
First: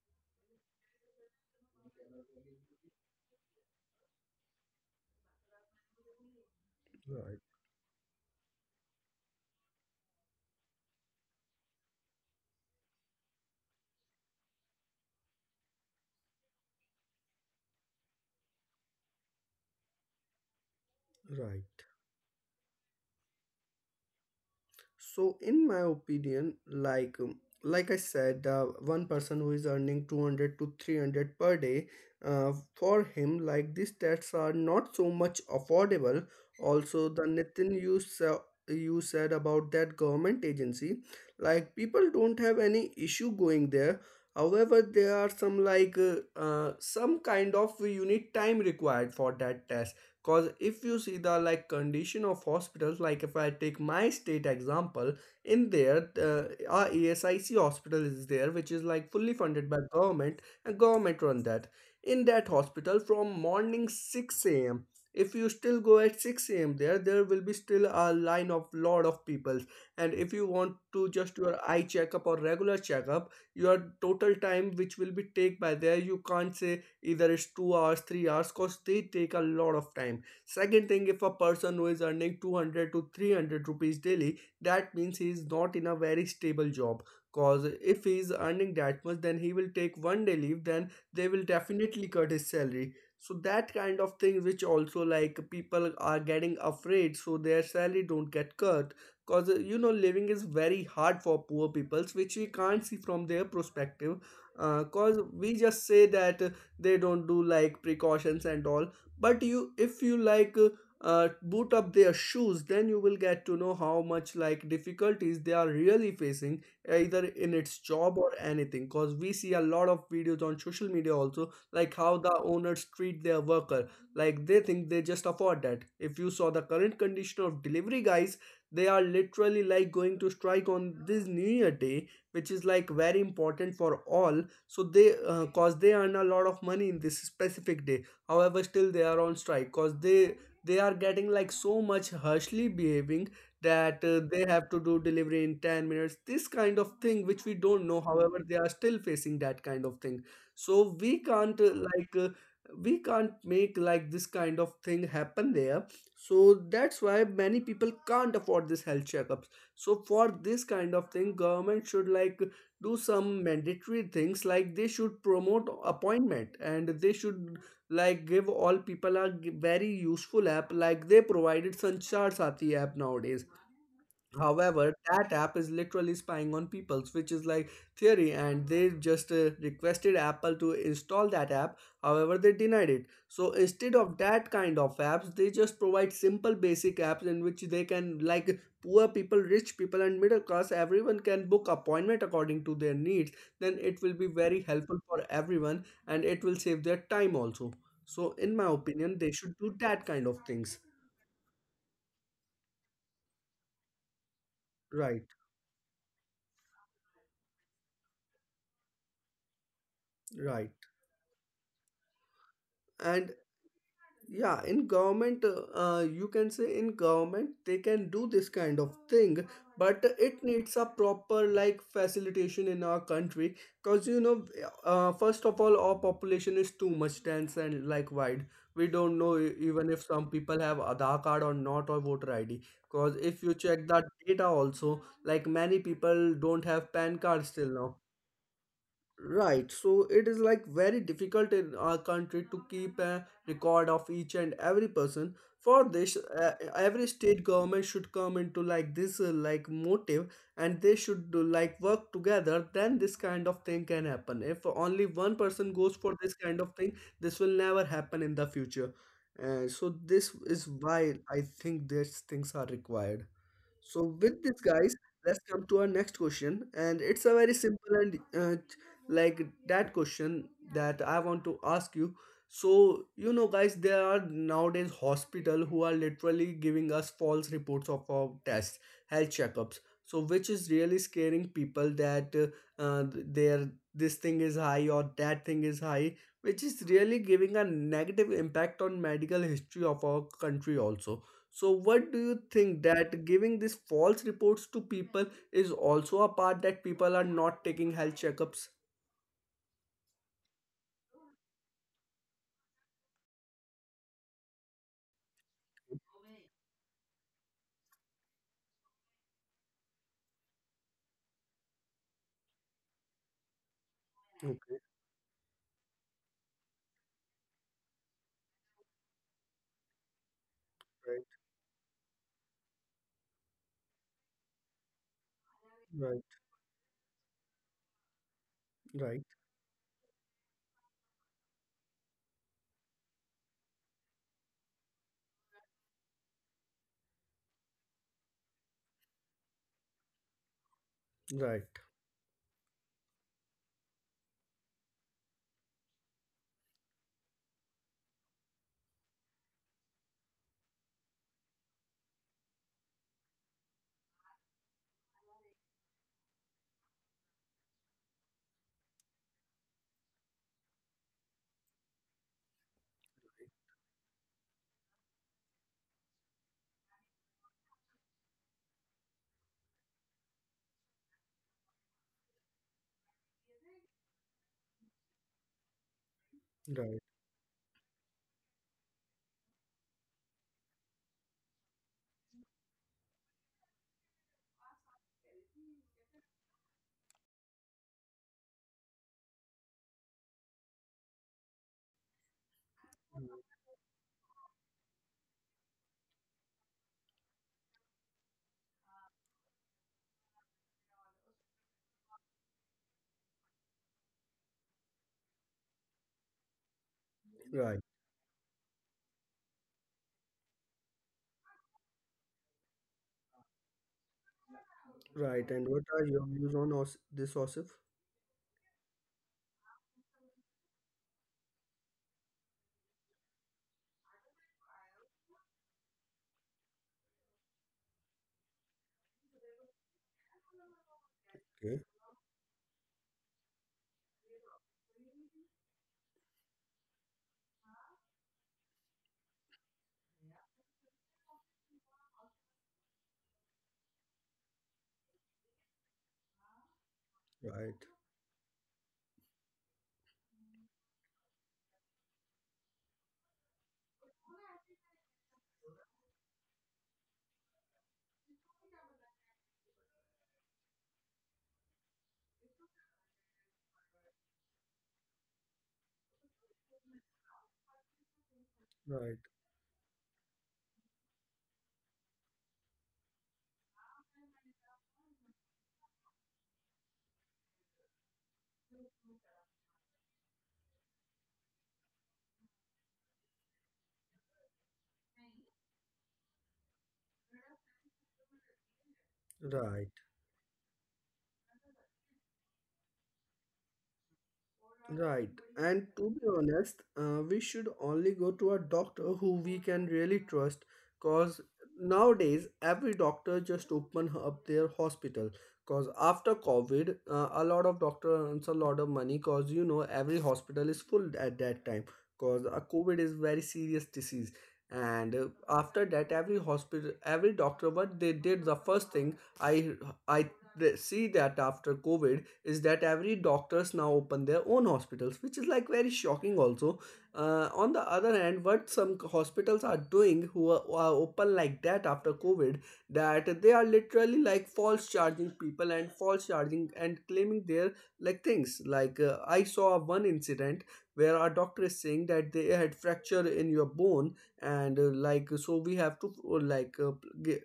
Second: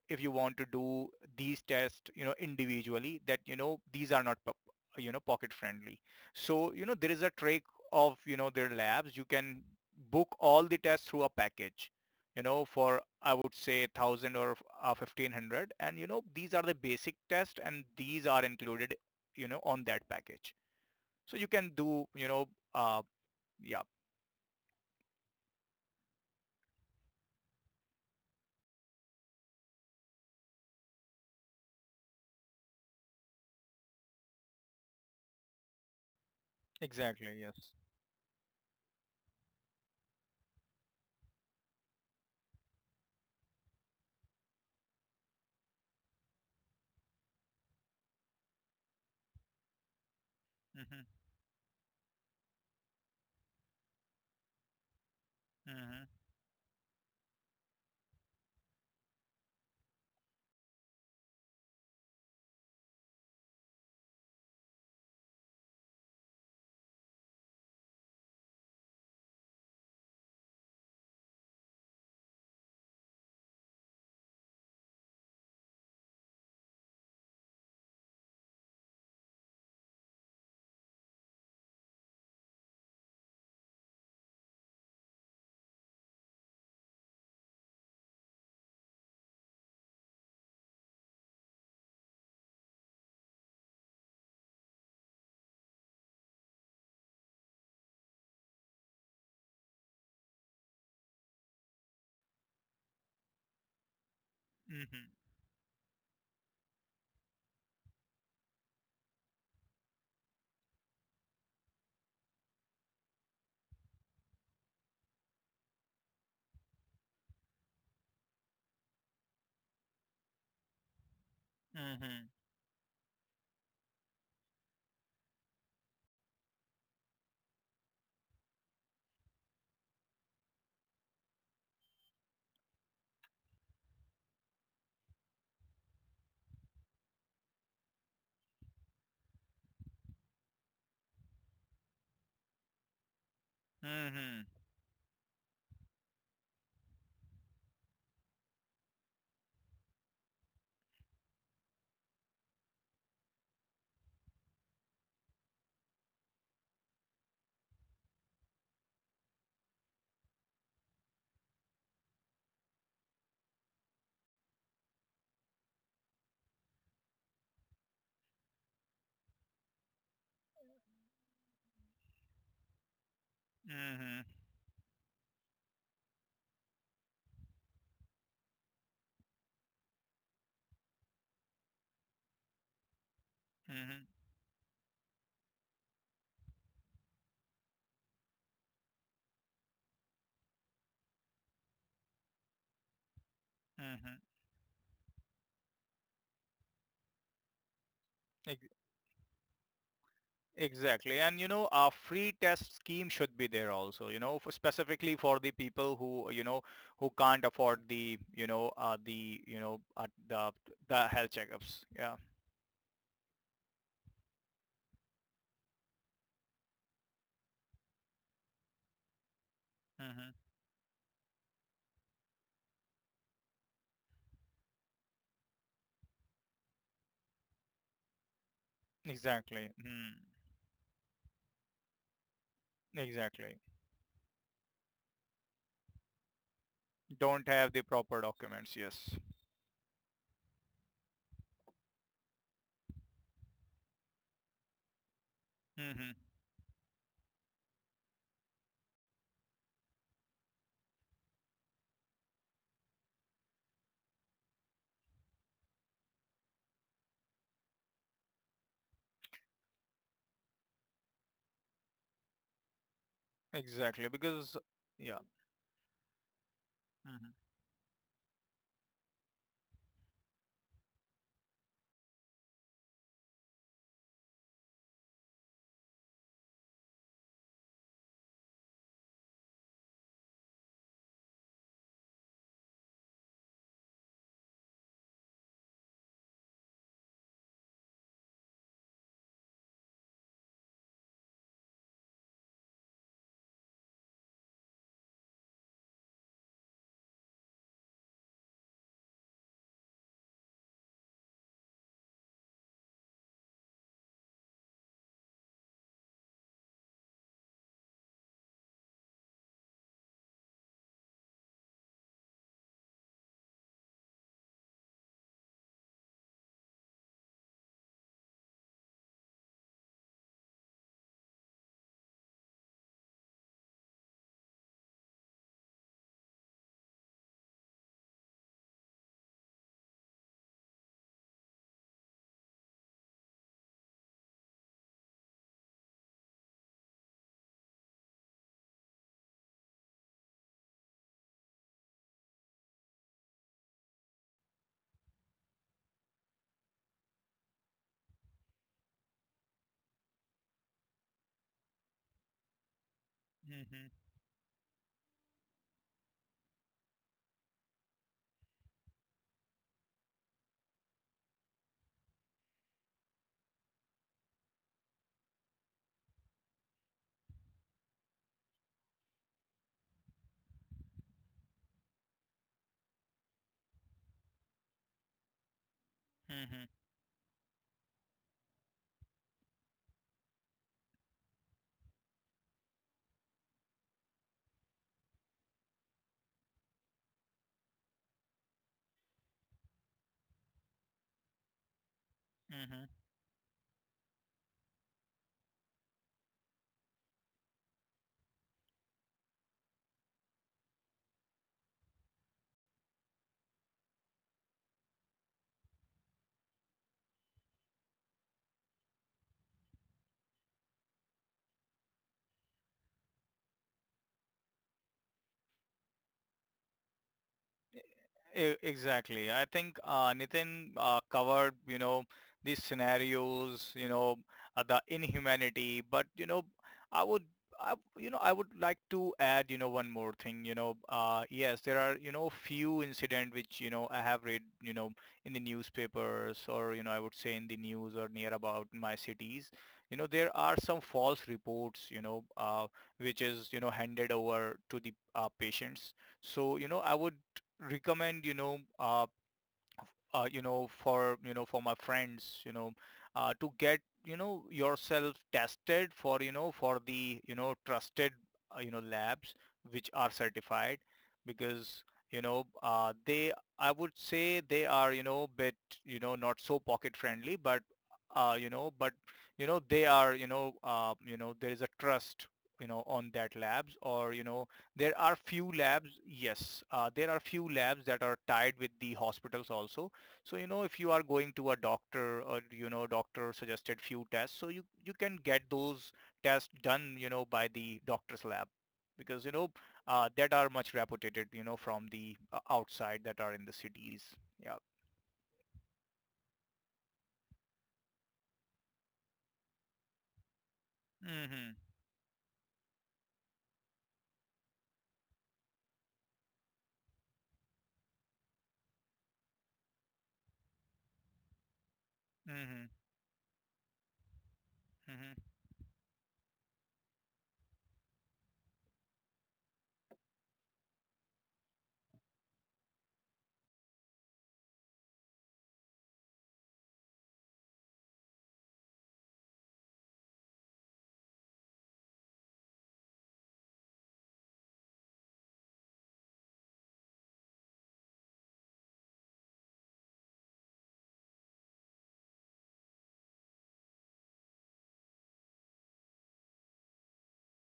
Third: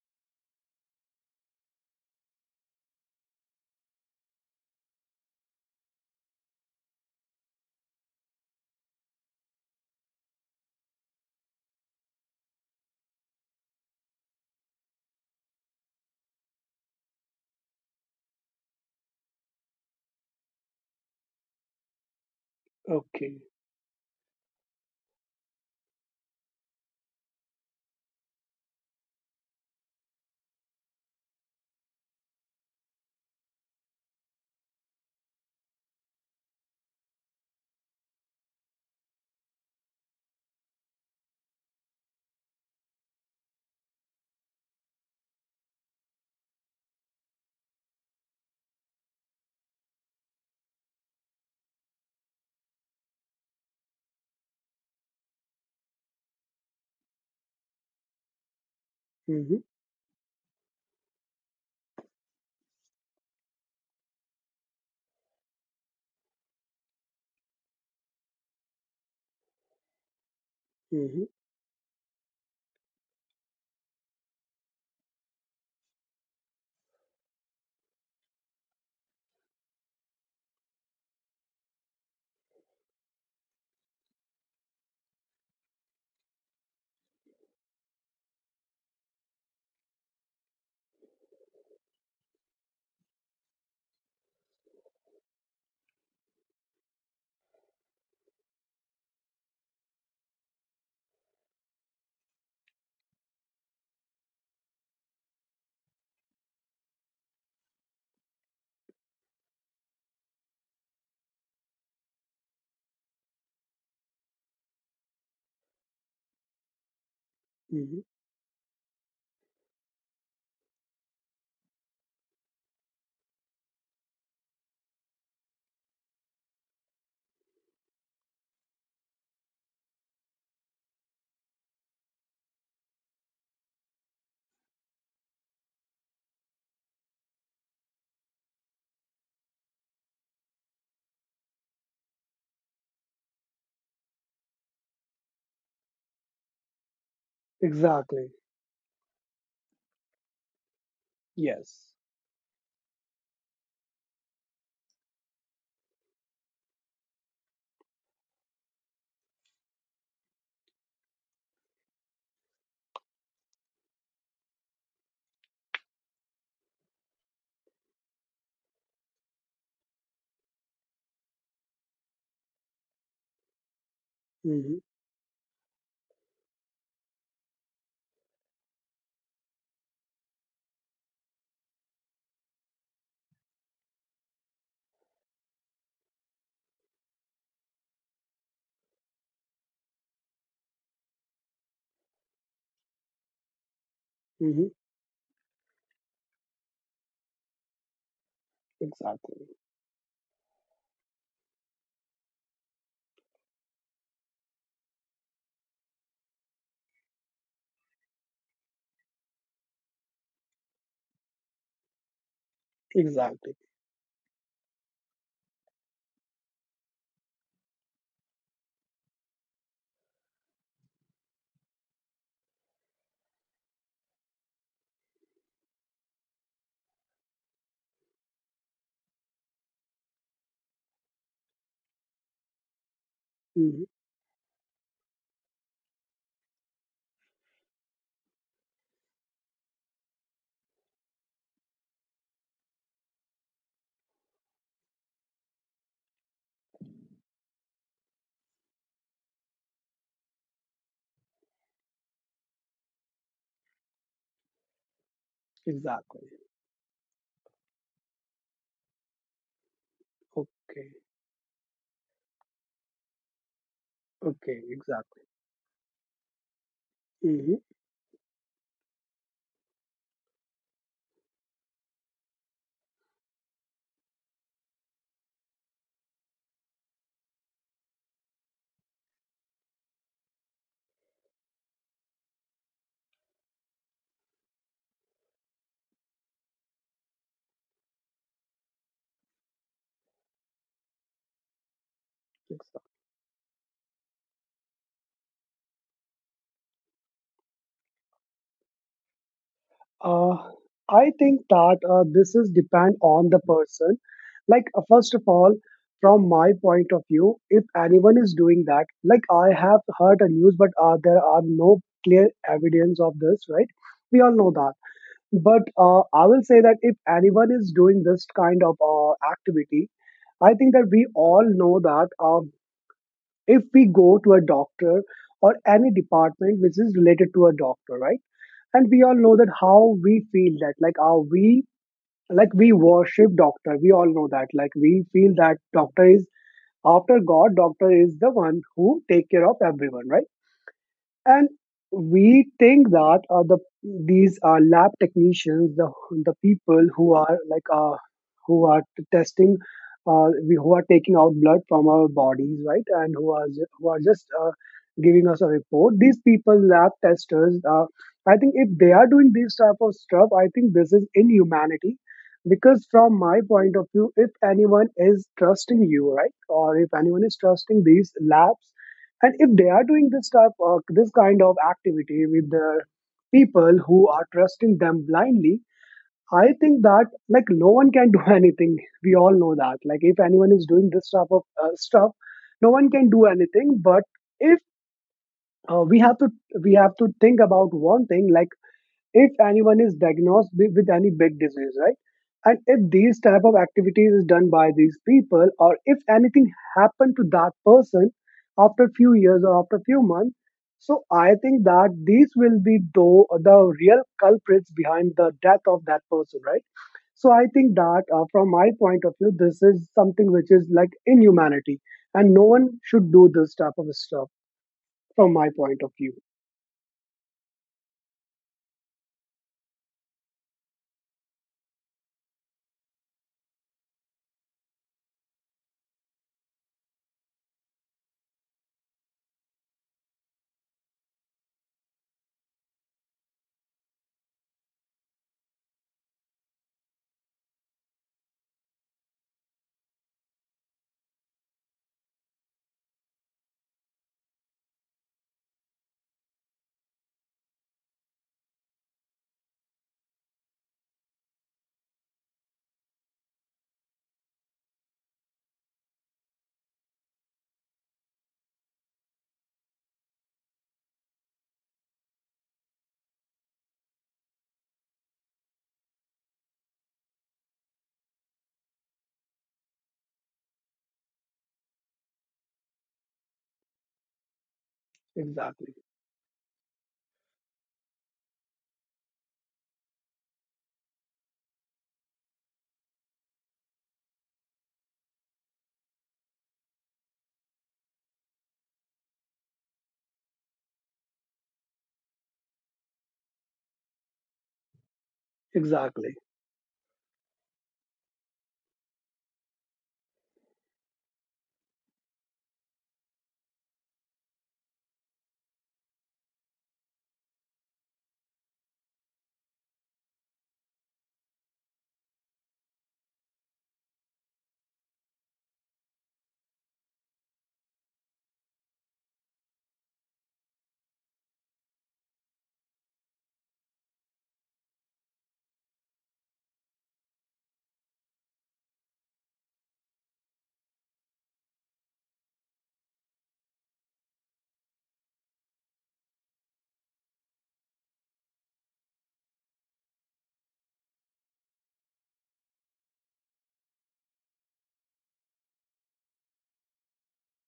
Speaker 3: if you want to do these tests, individually, that, these are not, pocket friendly. So, there is a
Speaker 1: right,
Speaker 3: trick of, their labs. You can book all the tests through a package, for I would say 1000 or 1500. And, these are the basic tests and these are included, on that package. So you can
Speaker 1: right.
Speaker 3: do, uh,
Speaker 2: Okay.
Speaker 3: yeah,
Speaker 1: So, in my opinion, like I said, one person who is earning 200 to 300 per day, for him, like these stats are not so much affordable. Also,
Speaker 3: exactly.
Speaker 1: the
Speaker 3: Yes.
Speaker 1: Nitin you you said about that government agency, like people don't have any issue going there. However, there are some like some kind of unit time required for that, cause if you
Speaker 3: Mm-hmm.
Speaker 1: see the like condition of hospitals, like if I take my state example. In there,
Speaker 3: Mm-hmm.
Speaker 1: our ESIC hospital is there, which is like fully
Speaker 2: Hmm.
Speaker 1: funded by government and government run that. In that hospital, from morning 6 a.m, if you still go at 6 a.m, there will be still a line of lot of people. And if you want to
Speaker 2: Hmm.
Speaker 1: just your eye checkup or regular checkup, your total time which will be take by there, you can't say, either it's 2 hours, 3 hours, because they take a lot of time. Second thing, if a person who is earning 200 to 300 rupees daily, that means he is not in a very stable job, because if he is earning that much, then he will take 1 day leave, then they will definitely cut his salary. So that kind of thing, which also like people are getting afraid so their salary don't get cut, because you know living is very hard for poor peoples, which we can't see from their perspective.
Speaker 3: Mm-hmm.
Speaker 1: Because we just say that they don't do like precautions and all, but you, if you like boot up their shoes, then you will get to know how much like difficulties they are really facing, either in its
Speaker 2: Hmm.
Speaker 1: job or anything, because we see a lot of videos on social media also, like how
Speaker 3: Mm-hmm.
Speaker 1: the owners treat their worker, like they think they just afford that. If you saw the current condition of delivery guys, they are literally like going to strike on this new year day, which is like very important for all. So they cause they earn a lot of money in this specific day, however still they are on strike, cause they are getting like so much harshly behaving, that
Speaker 3: Mm-hmm.
Speaker 1: they have to do delivery in 10 minutes, this kind of thing which we don't know,
Speaker 2: Exactly.
Speaker 1: however they are still facing that kind of thing. So we can't
Speaker 2: Yes.
Speaker 1: we can't make like this kind of thing happen there. So that's why many people can't afford this health checkups. So for this kind of thing, government should like do some mandatory things, like they should promote appointment and they should like give all people a very useful app, like they provided Sanchar Sati app nowadays.
Speaker 3: Mm-hmm.
Speaker 2: Hmm.
Speaker 1: However, that app is literally spying on people's, which is like theory, and they just requested Apple to install that app. However, they denied it. So instead
Speaker 3: Mm-hmm.
Speaker 1: of that kind of apps, they just provide simple basic apps in which they can like poor people, rich people and middle class, everyone can book appointment according to their needs. Then it will
Speaker 3: Mm-hmm.
Speaker 1: be very
Speaker 2: Hmm.
Speaker 1: helpful for everyone and it will save their time also. So in
Speaker 3: Ex-
Speaker 1: my opinion, they
Speaker 2: Exactly.
Speaker 1: should do that kind of things.
Speaker 3: Exactly. And, a free test scheme should be there also, for specifically
Speaker 1: Right,
Speaker 3: for the people who, who can't afford the, you know, the, you know,
Speaker 1: right.
Speaker 3: the health checkups. Yeah.
Speaker 1: And
Speaker 2: Exactly.
Speaker 1: yeah, in government, you can say in government they can do this kind of thing, but
Speaker 3: Hmm.
Speaker 1: it needs a proper like facilitation in our country. Because you know first of all our population is too much dense and like wide. We don't know
Speaker 3: Exactly.
Speaker 1: even if
Speaker 3: Mm.
Speaker 1: some people have Aadhaar card or not, or voter ID. Because if
Speaker 3: Exactly.
Speaker 1: you
Speaker 2: Mhm.
Speaker 1: check that data also, like many people don't have PAN
Speaker 3: Don't
Speaker 1: card still
Speaker 3: have the
Speaker 1: now.
Speaker 3: proper documents. Yes.
Speaker 1: Right, so it is like very difficult in our country to keep a record of each and every person. For
Speaker 3: Hmm.
Speaker 1: this, every state government should come into like this like motive, and they should do like work together. Then this kind of thing can happen. If only one person goes for
Speaker 2: Exactly.
Speaker 1: this kind of thing, this will never happen in the future. So this is
Speaker 2: Okay.
Speaker 1: why I think these things are required.
Speaker 3: Exactly.
Speaker 1: So, with
Speaker 3: Because,
Speaker 1: this,
Speaker 2: Okay.
Speaker 1: guys,
Speaker 3: yeah.
Speaker 2: Exactly.
Speaker 1: let's come to our next question, and it's
Speaker 3: Hmm.
Speaker 1: a very
Speaker 2: Mm-hmm.
Speaker 1: simple and like that question that I want to ask you. So, you know, guys, there are nowadays hospital who are literally giving us false reports of our tests, health checkups. So, which is really scaring people that their this thing is high or that thing is high, which is really giving a negative impact on medical history of our country also. So, what do you
Speaker 2: Exactly.
Speaker 1: think that giving these false reports to people is also a part that people are not taking health checkups?
Speaker 2: Uh, I think that this is depend on the person. First of all, from my point of view, if anyone is doing that, like I have heard a news, but there are no clear evidence of this, right? We all know that.
Speaker 1: Okay,
Speaker 2: But I will say that if anyone is doing this kind of activity, I think that we
Speaker 1: right,
Speaker 2: all know that. If we go to a doctor or any
Speaker 1: right,
Speaker 2: department which is related to a doctor, right, and we all
Speaker 1: right,
Speaker 2: know that how we feel, that like how we, like we worship doctor, we all know that, like we feel that doctor is after god, doctor is the one who take care of everyone, right, and
Speaker 1: right,
Speaker 2: we think that the, these are lab technicians, the people who are like who are testing, who are taking out blood from our bodies, right, and who are
Speaker 3: Hmm.
Speaker 2: who are just giving us a report. These people, lab testers, I think if they are doing this type of stuff, I think this is inhumanity. Because from my point of view, if anyone is trusting you, right, or if anyone is trusting these labs, and if they are doing this type of, this kind of activity with the people who are trusting them blindly, I
Speaker 3: Hmm.
Speaker 2: think
Speaker 1: right,
Speaker 2: that like no one can do [laughs] anything. We all know that like if anyone is doing this type of stuff, no one can do anything. But if we have to, we have to think about one thing, like if anyone is diagnosed with any big disease, right, and
Speaker 3: Hmm.
Speaker 2: if these type of activities is done by these people, or if anything happened to that person after few years or after few months, so I think that these will be though the real culprits behind the death of that person, right. So I think
Speaker 1: right,
Speaker 2: that from my point of view, this is something which is like inhumanity, and no one should do this type of stuff, from my
Speaker 1: right. And
Speaker 2: point
Speaker 1: what
Speaker 2: of
Speaker 1: are
Speaker 2: view.
Speaker 1: your views on this, Osif?
Speaker 3: Exactly. I think Nitin covered, these scenarios, the inhumanity. But, I would, I would like to add, one more thing. Yes, there
Speaker 1: Okay,
Speaker 3: are, few incident which, I have read, in the newspapers, or, I would say in the news, or near about my cities. There are some false reports, which is, handed over to the patients. So, I would
Speaker 1: right,
Speaker 3: recommend, for, for my friends, to get, yourself tested for, for the, trusted, labs, which are certified, because, they, I would say they are, bit, not so pocket friendly, but, but,
Speaker 1: right,
Speaker 3: they are, there is a trust, on that labs, or, there are few
Speaker 2: Exactly.
Speaker 3: labs, yes, there are few labs that are tied with the hospitals also. So, if you are going to a doctor, or, doctor suggested few tests, so you can get those tests done, by the doctor's lab, because,
Speaker 1: right.
Speaker 3: that are much reputed, from the outside that are in the cities. Yeah.
Speaker 1: Right. And to
Speaker 2: Exactly.
Speaker 1: be honest, we should only go to a doctor who we can really trust, because
Speaker 3: Mm-hmm.
Speaker 1: nowadays every doctor just open up their hospital, because after COVID, a lot of doctor earns a lot of money, because you know every hospital is full at that time, because a
Speaker 3: Mm-hmm.
Speaker 1: COVID is very serious disease. And
Speaker 3: Mm-hmm.
Speaker 1: after that, every hospital, every doctor, what they did, the first thing I they see that after COVID is that every doctors now open their own hospitals, which is like very shocking also. On the other hand, what some hospitals are doing who are open like that after COVID, that they are literally like false charging people and false charging and claiming their like things, like I saw one incident where our doctor is saying that they had fracture in your bone, and like so we have to g-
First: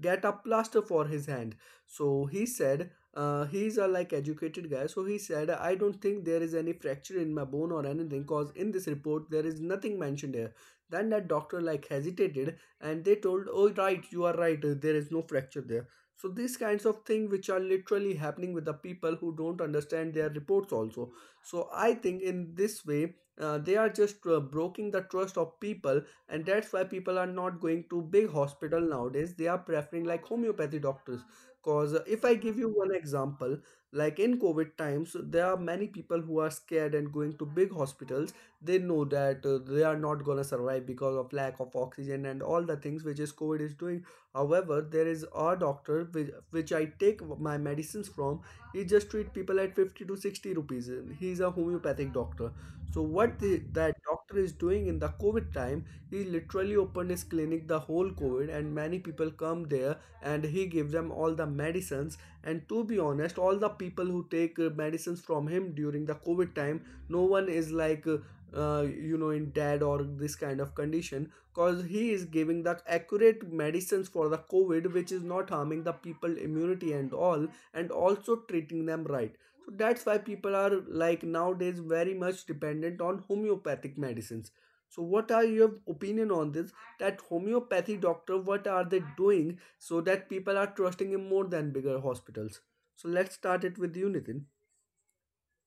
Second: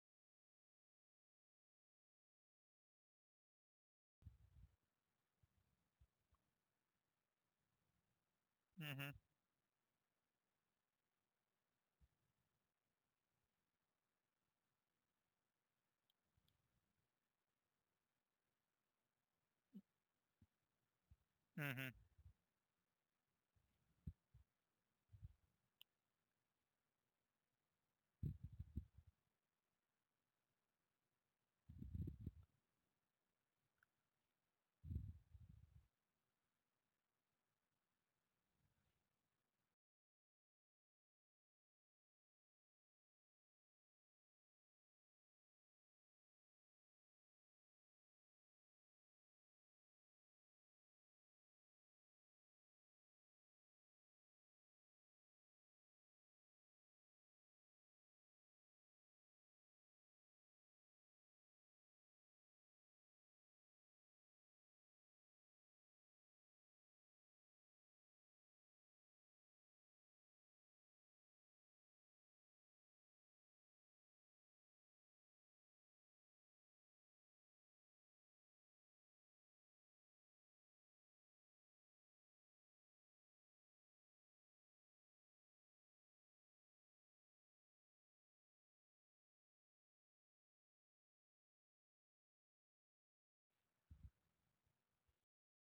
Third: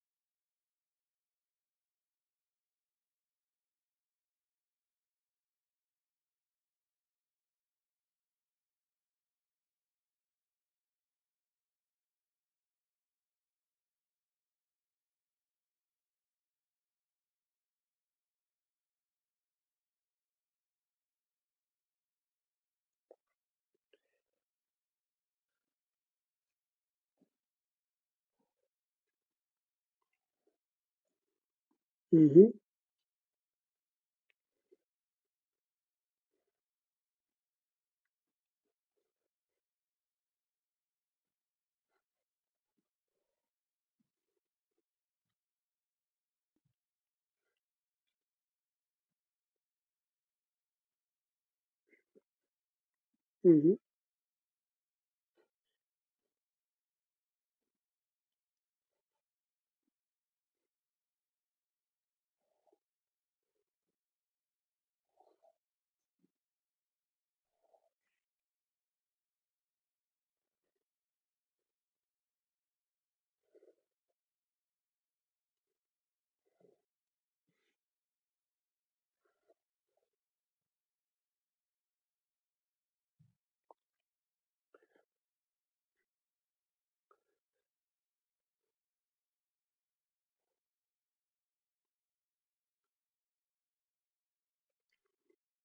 Speaker 1: get a plaster for his hand. So he said he's a like educated guy, so he said I don't think there is any fracture in my bone or anything, cause in this
Speaker 3: Mm-hmm.
Speaker 1: report there is nothing mentioned here. Then that doctor like hesitated, and they told, oh right, you are right, there is no fracture there. So these kinds of things which are literally happening with the people who don't understand their reports also. So
Speaker 3: Mm-hmm.
Speaker 1: I think in this way they are just breaking the trust of people, and that's why people are not going to big hospital nowadays, they are preferring like homeopathy doctors. Cause if I
Speaker 2: Hmm.
Speaker 1: give you one example, like in COVID times, there are many people who are scared and going to big hospitals, they know that they are not going to survive because of lack of oxygen and all the things which is COVID is doing. However there is a doctor which I take my medicines from, he just treat people at 50 to 60 rupees, he's a homeopathic doctor. So what the, that doctor is doing in the COVID time, he literally opened his clinic the whole COVID, and many people come there, and he give them all the medicines. And to be honest, all the people who take medicines from him during the COVID time, no one is like. You know in dead or this kind of condition, because he is giving the accurate medicines for the COVID which is not harming the people immunity and all, and also treating them right. So that's why people are like nowadays very much dependent on homeopathic medicines. So, what are your opinion on this? That homeopathy doctor, what are they doing so that people are trusting him more than bigger hospitals? So let's start it with you, Nitin.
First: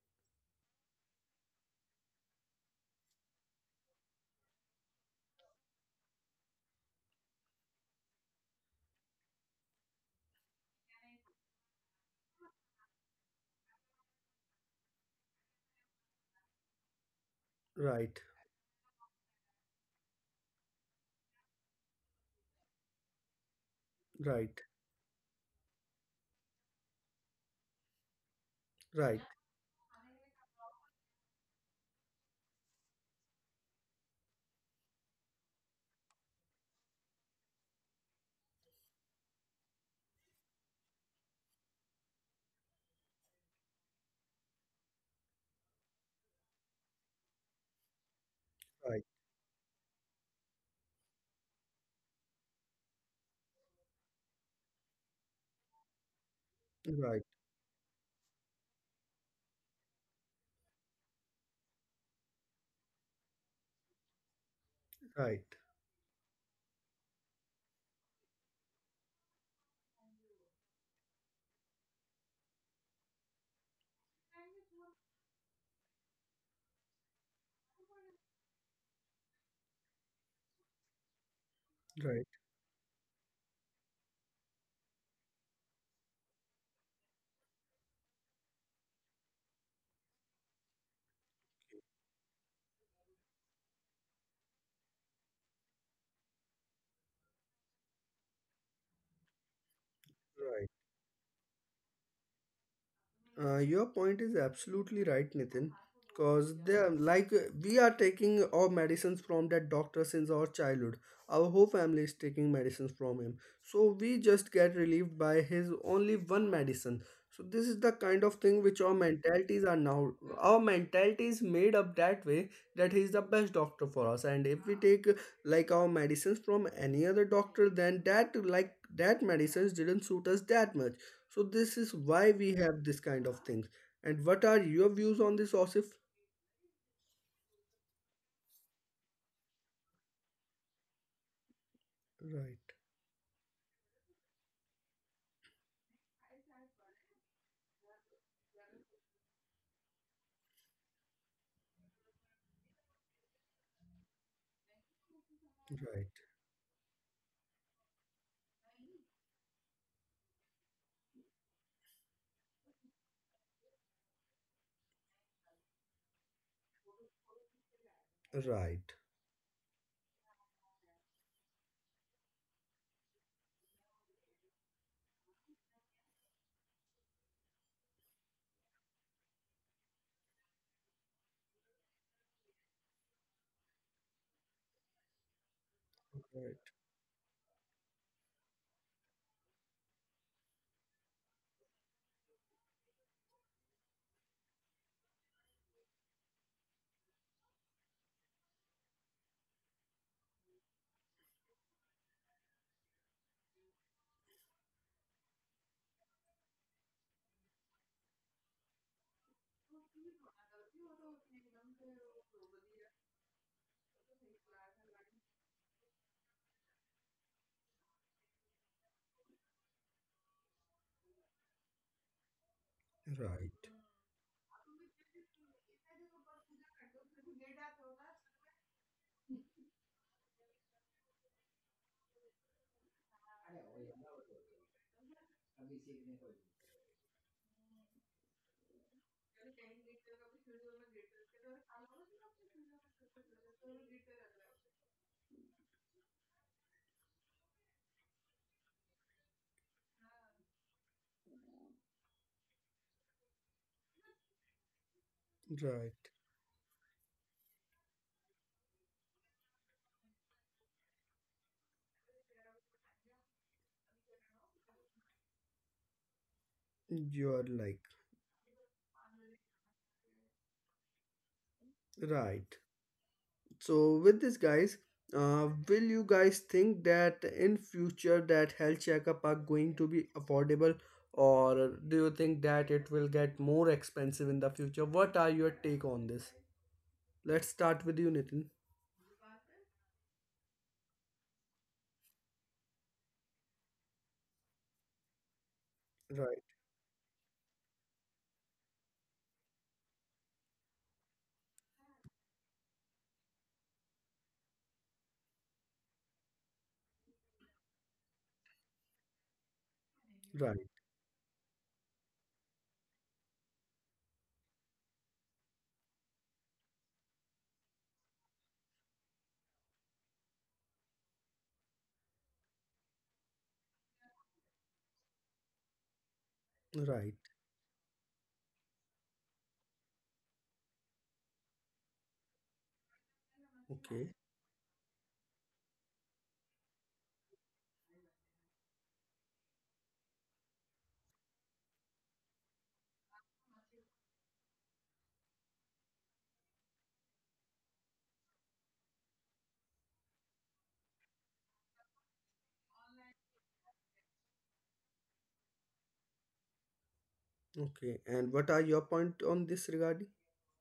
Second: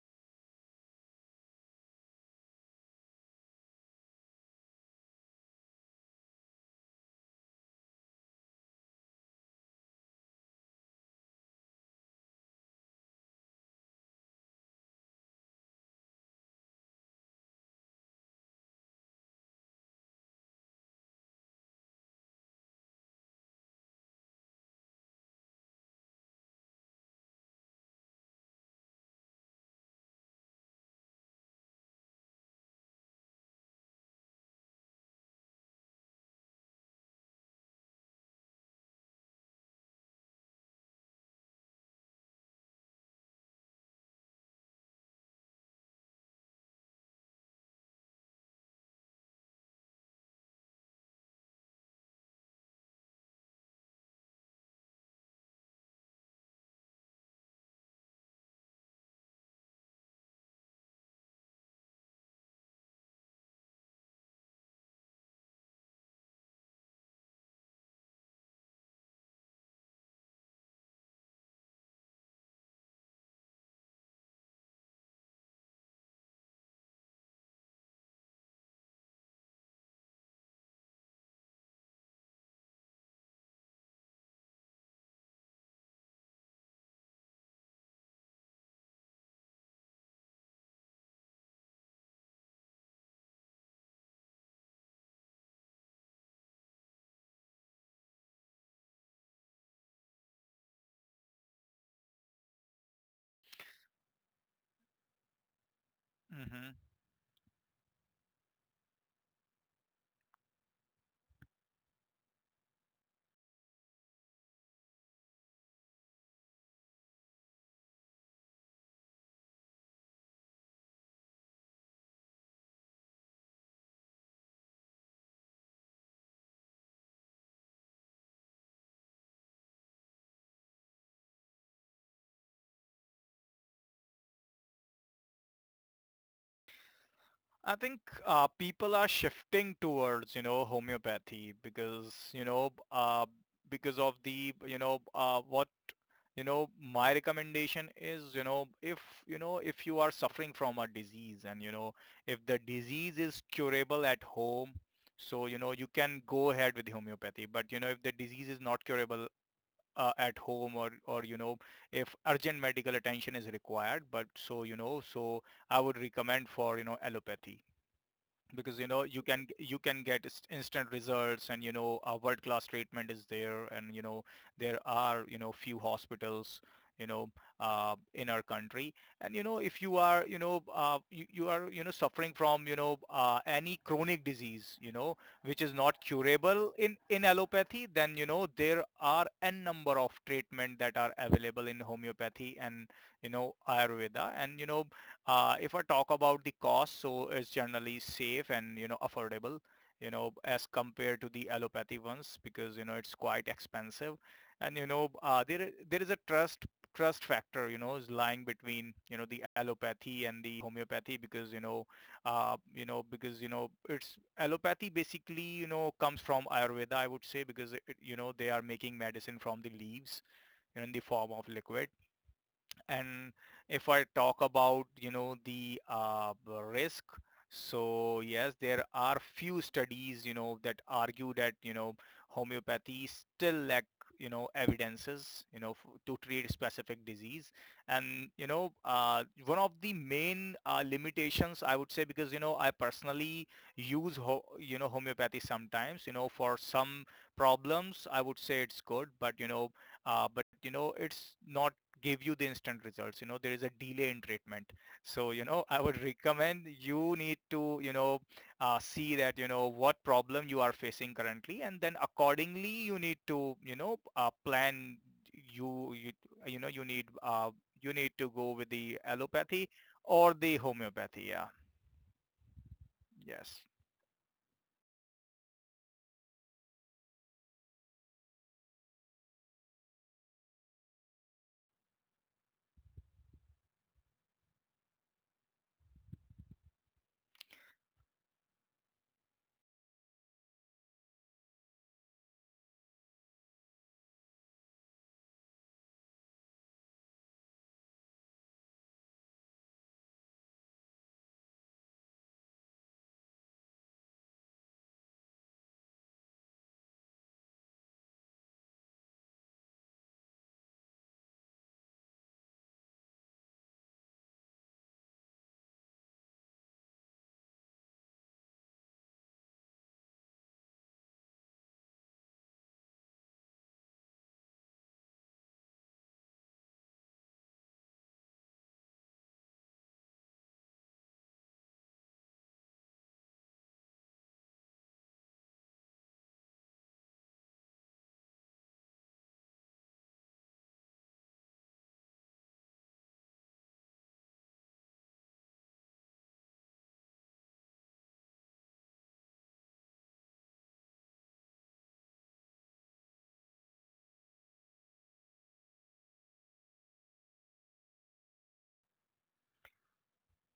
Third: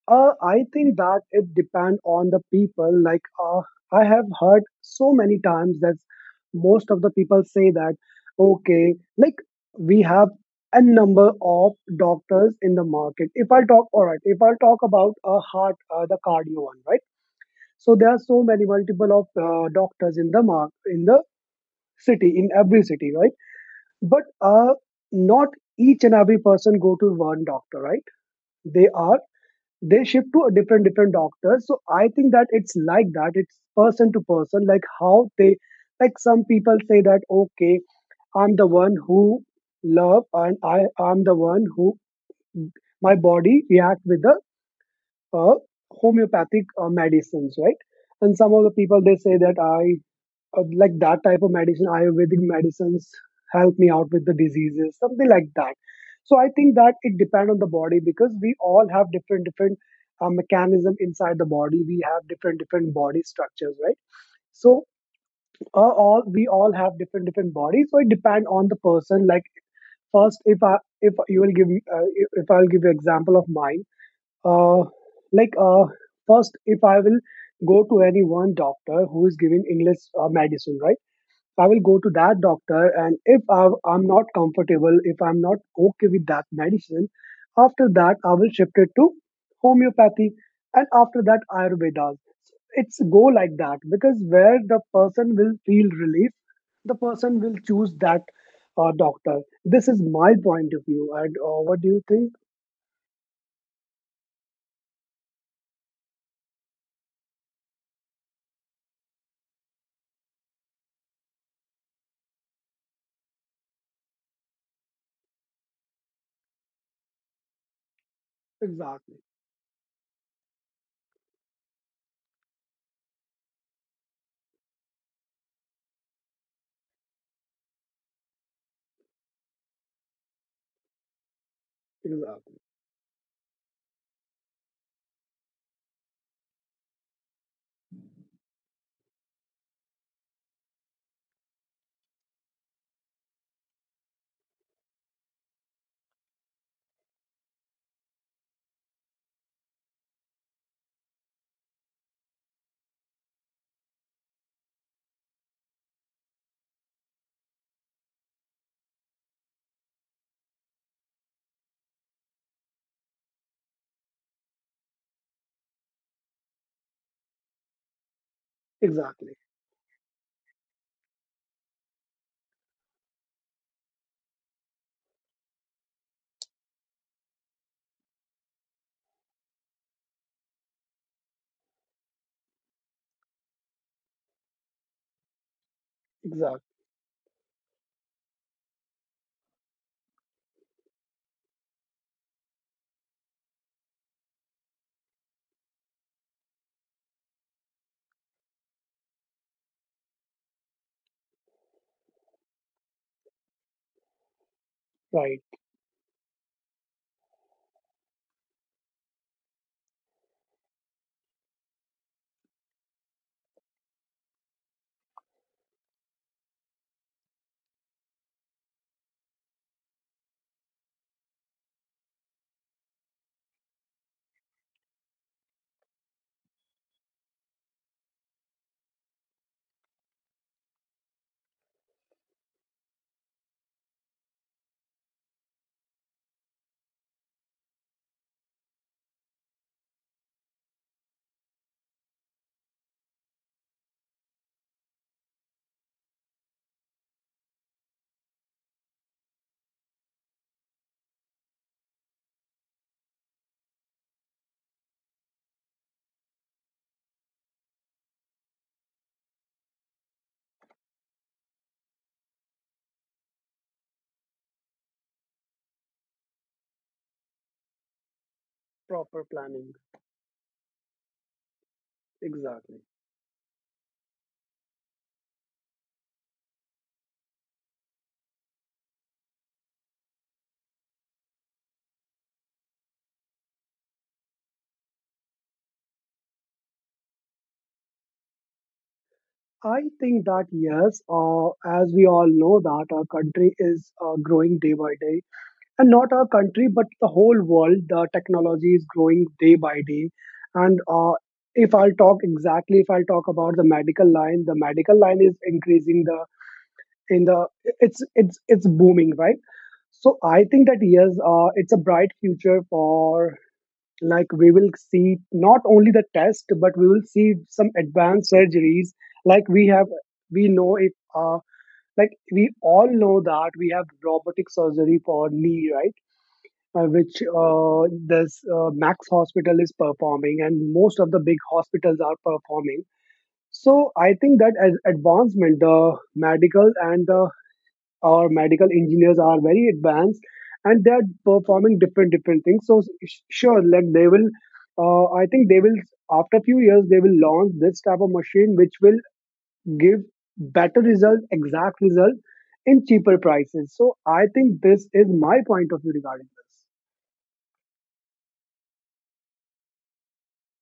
Speaker 2: I think that it depends on the people. I have heard so many times that most of the people say that, okay, like we have a number of doctors in the market. If I talk, all right, if I talk about a heart, the cardio one, right? So there
Speaker 1: Right,
Speaker 2: are so many multiple of doctors in the mark, in the city, in every city, right? But
Speaker 1: right,
Speaker 2: not each and every person go to one doctor, right? They are
Speaker 1: right,
Speaker 2: they shift to a different different doctors. So I think that it's like that, it's person to person, like how they, like some people say that, okay, I'm the one who love, and I'm the one who, my body react with the uh, homeopathic medicines, right, and some of the people
Speaker 1: right,
Speaker 2: they say that I like that type of medicine, Ayurvedic medicines help me out with the diseases, something like that. So I think that it
Speaker 1: right,
Speaker 2: depends on the body because we all have different different mechanism inside the body. We have different different body structures, right? So
Speaker 1: right,
Speaker 2: uh, all, we all have different different bodies. So it depends on the person. Like first, if I if you will give me, if I'll give you example of mine, uh, like uh, first if I will go to any one doctor who is giving English medicine, right? I will go to
Speaker 1: right,
Speaker 2: that doctor, and if I, I'm not comfortable, if I'm not okay with that medicine, after that I will shift it to homeopathy, and after that Ayurveda. It's go like that because where the person will feel relief, the person will choose that doctor. This is my
Speaker 1: right.
Speaker 2: point of view, and what do you think?
Speaker 1: Your point is absolutely right, Nitin. Because
Speaker 3: Mm-hmm.
Speaker 1: they are like we are taking our medicines from that doctor since our childhood. Our whole family is taking medicines from him. So we just get relieved by his only one medicine. So this is the kind of thing which our
Speaker 2: Exactly,
Speaker 1: mentalities are now. Our mentality is made up that way, that he is the best doctor for us. And if we take like our medicines from any other doctor, then that like that medicines didn't suit us that much. So this is why we
Speaker 2: exactly,
Speaker 1: have this kind of things. And what are your views on this, Osif?
Speaker 3: I think people are shifting towards, homeopathy because, you
Speaker 1: Right,
Speaker 3: know, uh, because of the, what my recommendation is, if you are suffering from a disease and if the disease is curable at home, so you
Speaker 1: right,
Speaker 3: can go ahead with homeopathy. But if the disease is not curable at home, or if urgent medical attention is required, but so I would recommend for allopathy,
Speaker 1: right,
Speaker 3: because
Speaker 1: right,
Speaker 2: exactly,
Speaker 3: you can get instant results. And a world class treatment is there. And there are few hospitals, you know in our country. And if you are you are suffering from any chronic disease, which is not
Speaker 2: exactly.
Speaker 3: curable in allopathy, then there are n number of treatment that are available in homeopathy and ayurveda. And if I talk about the cost, so it's generally safe and, affordable, as compared to the allopathy ones, because, it's quite expensive. And,
Speaker 2: Right,
Speaker 3: there there is a trust factor, is lying between, the allopathy and the homeopathy, because, because, it's allopathy basically, comes from Ayurveda, I would say, because, it, they are making medicine from the leaves, in the form of liquid. And
Speaker 1: right,
Speaker 3: if I talk about, the risk, so yes, there are few studies, that argue that, homeopathy still lack, evidences, to treat specific disease. And, one of the main limitations, I would say, because, I personally use, homeopathy sometimes, for some problems. I would say it's good, but, it's not give you the instant results. You know there is a delay in treatment. So I
Speaker 1: right.
Speaker 3: would recommend, you need to see that what problem you are facing currently, and then accordingly you need to plan. you you you need
Speaker 1: You're like
Speaker 3: you need to go with the
Speaker 2: proper
Speaker 3: allopathy
Speaker 2: planning.
Speaker 3: or the homeopathy. Yeah.
Speaker 1: right.
Speaker 2: Exactly.
Speaker 3: Yes.
Speaker 1: So with this, guys, will you guys think that in future that health checkup are going to be affordable, or do you think that it will get more expensive in the future? What are your take on this? Let's start with you, Nitin.
Speaker 2: I think that yes, as we all know that our country is growing day by day, and not our
Speaker 1: Right,
Speaker 2: country but the whole world. The technology is growing day by day, and if I'll talk exactly, if I'll talk about the medical line is increasing the, in the, it's booming, right? So I
Speaker 1: right,
Speaker 2: think that yes, it's a bright future for, like we will see not only the test but we will see some advanced surgeries, like we have, we know if like we all know that we have robotic surgery for knee, right,
Speaker 1: right.
Speaker 2: which this Max Hospital is performing and most of the big hospitals are performing. So
Speaker 1: Okay.
Speaker 2: I think that as advancement, the medical and the, our medical engineers are very advanced and they are performing different different things. So sure, like they will I think they will, after a few years they will launch this type of machine which will give better result, exact result, in cheaper prices. So I think this is my point of view regarding this.
Speaker 1: Okay, and what are your point on this regarding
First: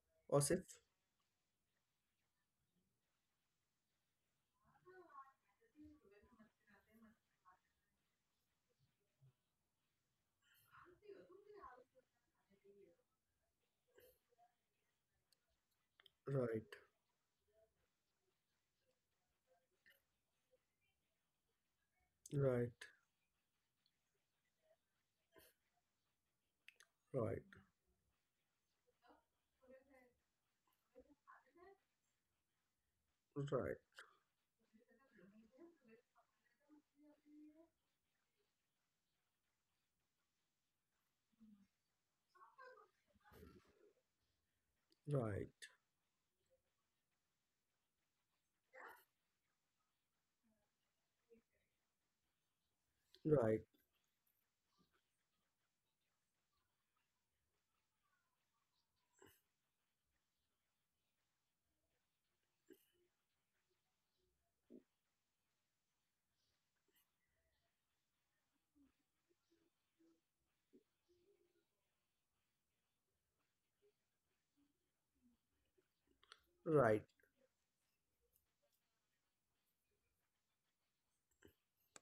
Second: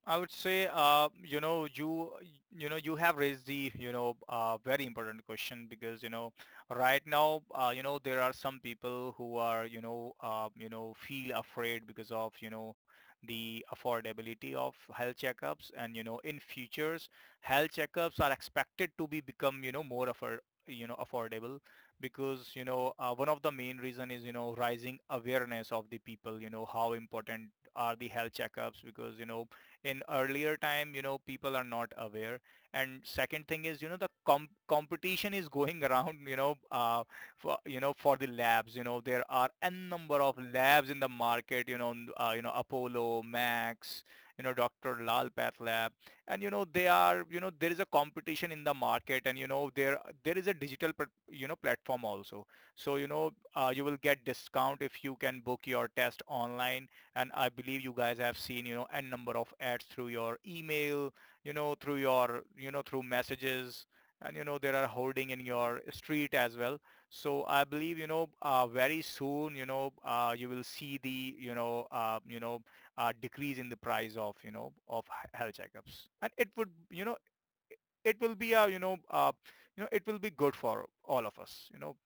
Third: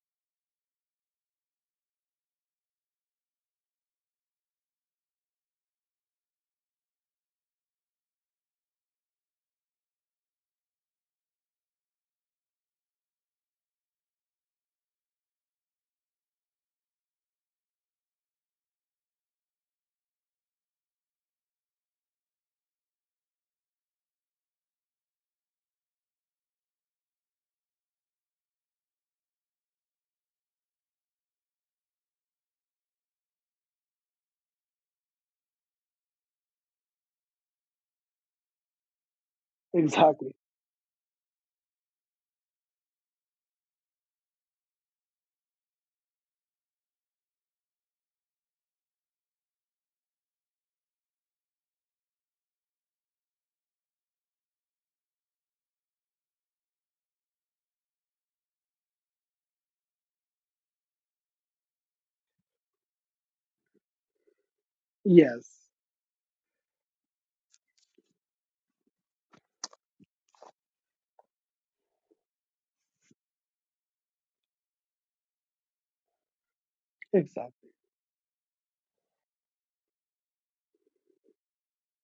Speaker 3: I would
Speaker 1: OSIF?
Speaker 3: say, you you have raised the very important question, because right now, there are some people who are feel afraid because of the affordability of health checkups. And in
Speaker 1: Right,
Speaker 3: futures, health checkups are expected to be become more affordable, because
Speaker 1: right,
Speaker 3: one of the main reason is rising awareness of the people, how important
Speaker 1: right,
Speaker 3: are the health checkups. Because in earlier time, people are not aware. And second thing is,
Speaker 1: right,
Speaker 3: the competition is [laughs] going around, for, for the labs. There are n number of
Speaker 2: Exactly.
Speaker 3: labs in the market, Apollo, Max, Dr. Lal Path
Speaker 1: right,
Speaker 3: Lab. And, they are, there is a competition in the market. And, there, there is a digital, platform also. So,
Speaker 1: right, right,
Speaker 3: you will get discount if you can book your test online. And I believe you guys have seen, n number of ads through your email, through your, through messages. And there are holding in
Speaker 2: Yes.
Speaker 3: your street as well. So I believe, very soon, you know, you will see the, decrease in the price of, of health checkups. And it would, you
Speaker 1: right.
Speaker 3: know,
Speaker 2: Exactly.
Speaker 3: it will be a, you know, it will be good for all of us,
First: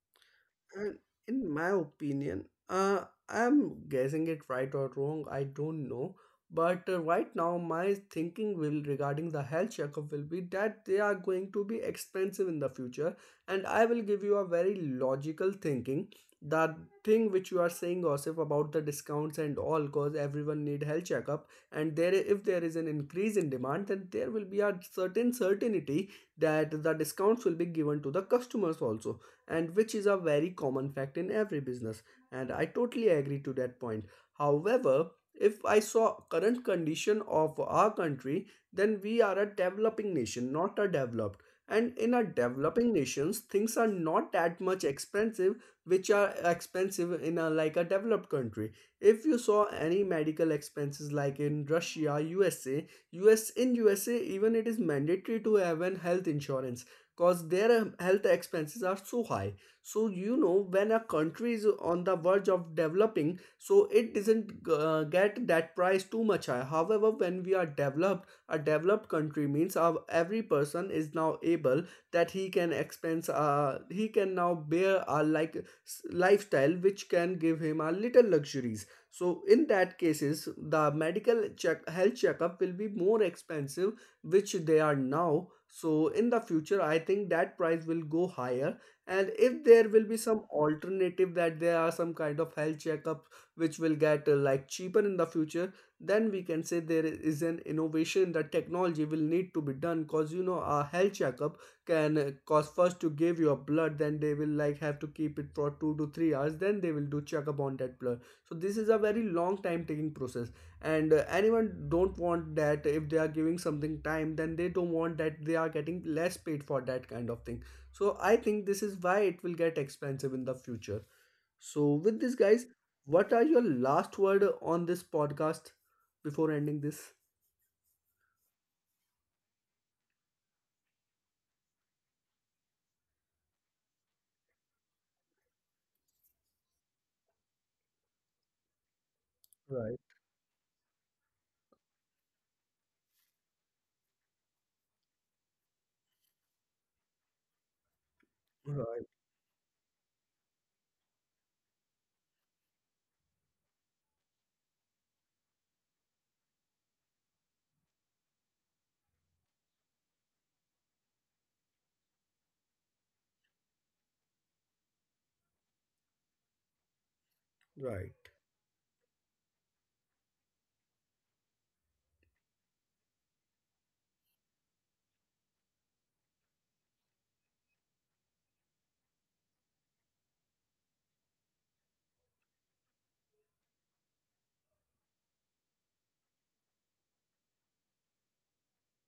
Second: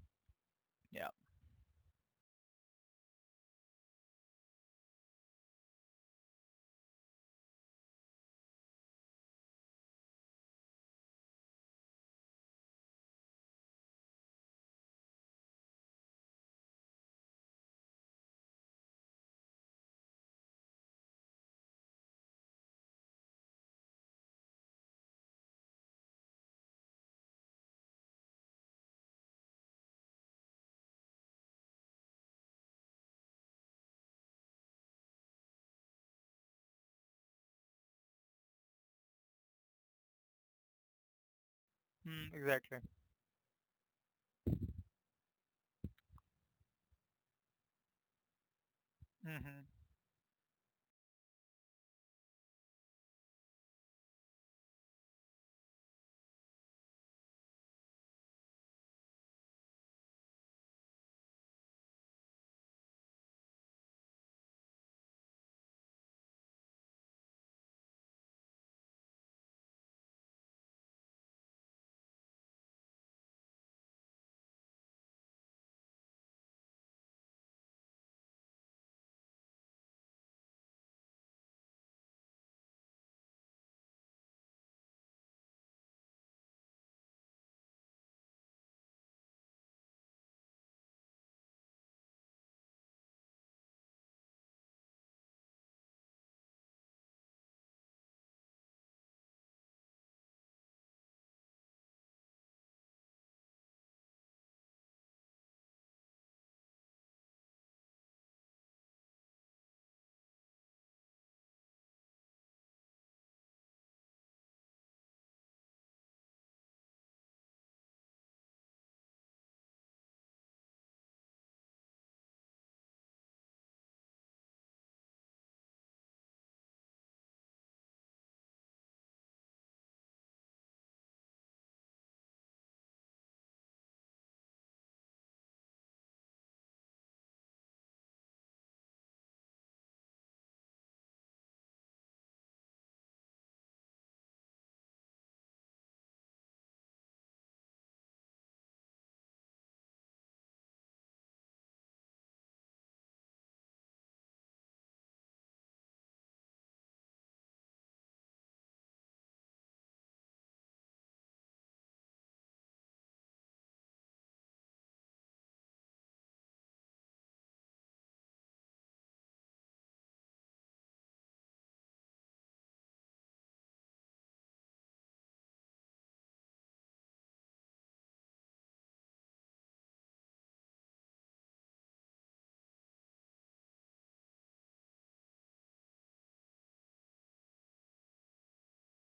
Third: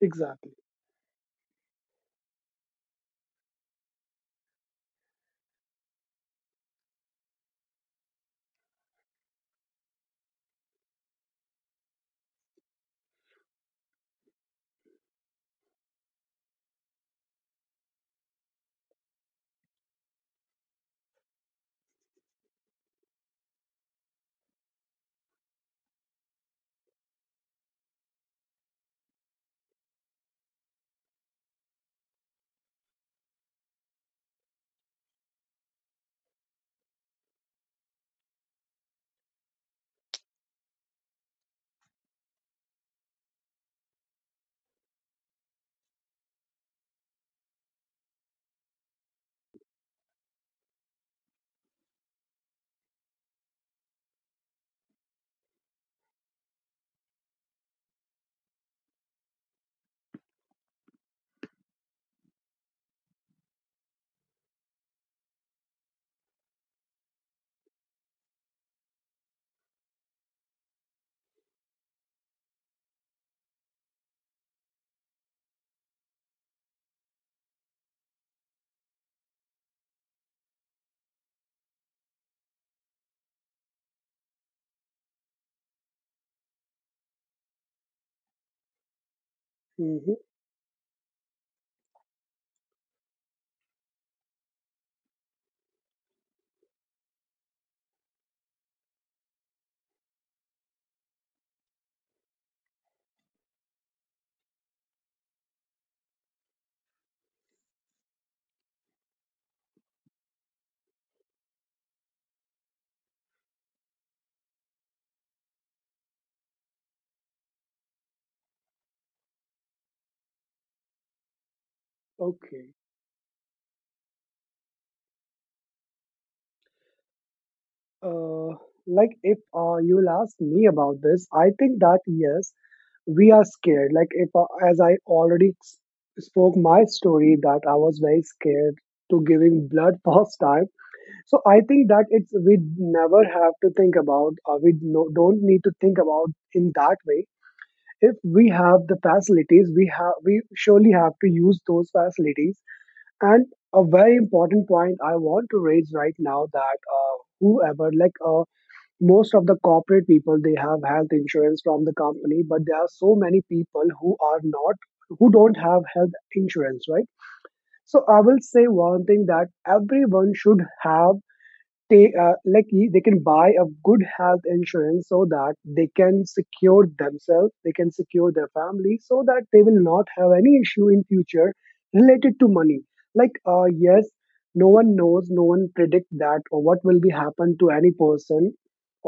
Speaker 2: Exactly.
Speaker 1: And
Speaker 3: Yeah.
Speaker 1: in my opinion, I'm guessing it right or wrong, I don't know. But right now, my thinking will regarding the health checkup will be that they are going to be expensive in the future. And I will give you a very logical thinking. The thing which you are saying, Osif, about the discounts and all, cause everyone need health checkup. And there, if there is an increase in demand, then there will be a certain certainty that the discounts will be given to the customers also, and which is a very common fact in every business, and I totally agree to that point. However, if I saw current condition of our country, then we are a developing nation, not a developed. And in a
Speaker 3: Mm, exactly.
Speaker 1: developing nations, things are not that much expensive, which are expensive in a like a developed country. If you saw
Speaker 3: Hmm.
Speaker 1: any medical expenses like in Russia, USA, US, in USA even it is mandatory to have an health insurance, cause their health expenses are so high. So you know when a country is on the verge of developing, so it doesn't get that price too much high. However when we are developed, a developed country means our, every person is now able that he can expense he can now bear a like lifestyle which can give him a little luxuries. So in that cases the medical check health checkup will be more expensive, which they are now. So in the future, I think that price will go higher. And if there will be
Speaker 2: Hmm.
Speaker 1: some alternative that there are some kind of health checkup which will get like cheaper in the future, then we can say there is an innovation that technology will need to be done, because you know a health checkup can cause first to give your blood, then they will like have to keep it for 2 to 3 hours, then they will do checkup on that blood, so this is a very long time taking process. And anyone don't want that, if they are giving something time, then they don't want that they are getting less paid for that kind of thing. So I think this is why it will get expensive in the future. So with this guys,
Speaker 2: Okay.
Speaker 1: what are your last word on this podcast before ending this?
Speaker 2: Uh, like if you'll ask me about this, I think that yes, we are scared, like if, as I already spoke my story that I was very scared to giving blood
Speaker 1: Right,
Speaker 2: [laughs] first time. So I think that it's, we never have to think about, or we, no, don't need to think about in that way. If we have the
Speaker 1: right,
Speaker 2: facilities we have, we surely have to use those facilities. And a very important point I want to raise right now, that whoever most of the corporate people they have health insurance from the company, but there are so many people who are not, who don't have health insurance, right. So
Speaker 1: right,
Speaker 2: I will say one thing, that everyone should have, they can buy a good health insurance so that they can secure themselves, they can secure their family, so that they will not have any issue in future related to money. Yes, no one knows, no one predict that or what will be happen to any person,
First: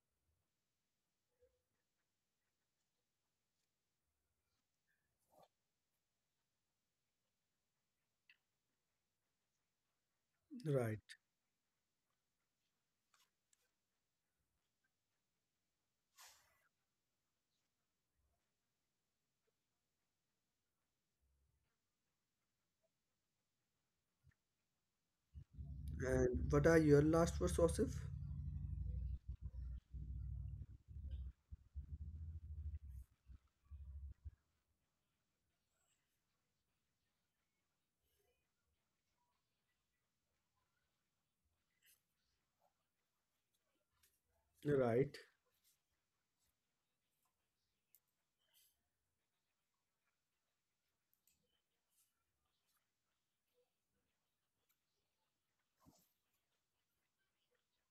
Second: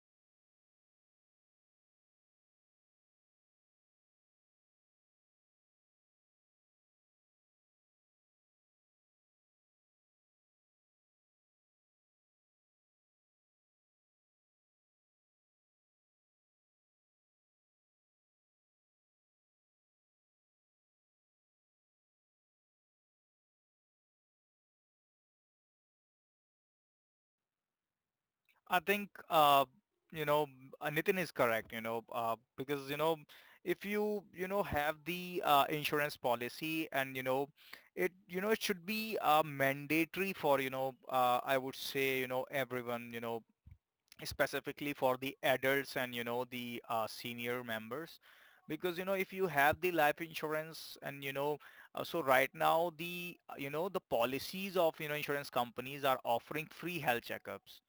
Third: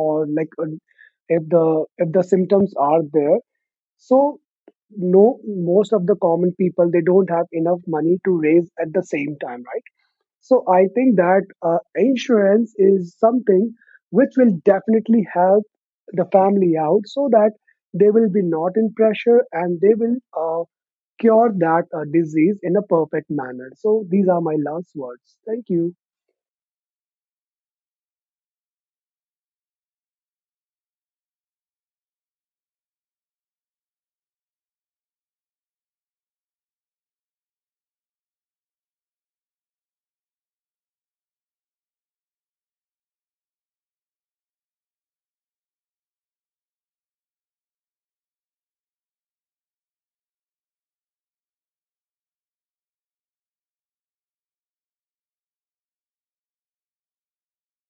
Speaker 2: or like if the, if the symptoms are there. So no, most of the common people they don't have enough money to raise at the same time, right. So I
Speaker 1: right,
Speaker 2: think that insurance is something which will definitely help the family out, so that they will be not in pressure, and they will cure that disease in a perfect manner. So these are my last words. Thank you.
Speaker 1: and what are your last words Osif?
Speaker 3: I think you know Nitin is correct. Because if you you know have the insurance policy. And it it should be mandatory for I would say everyone, specifically
Speaker 1: Right,
Speaker 3: for the adults and the senior members, because if you have the life insurance. And so right now the the policies of insurance companies are offering free health checkups,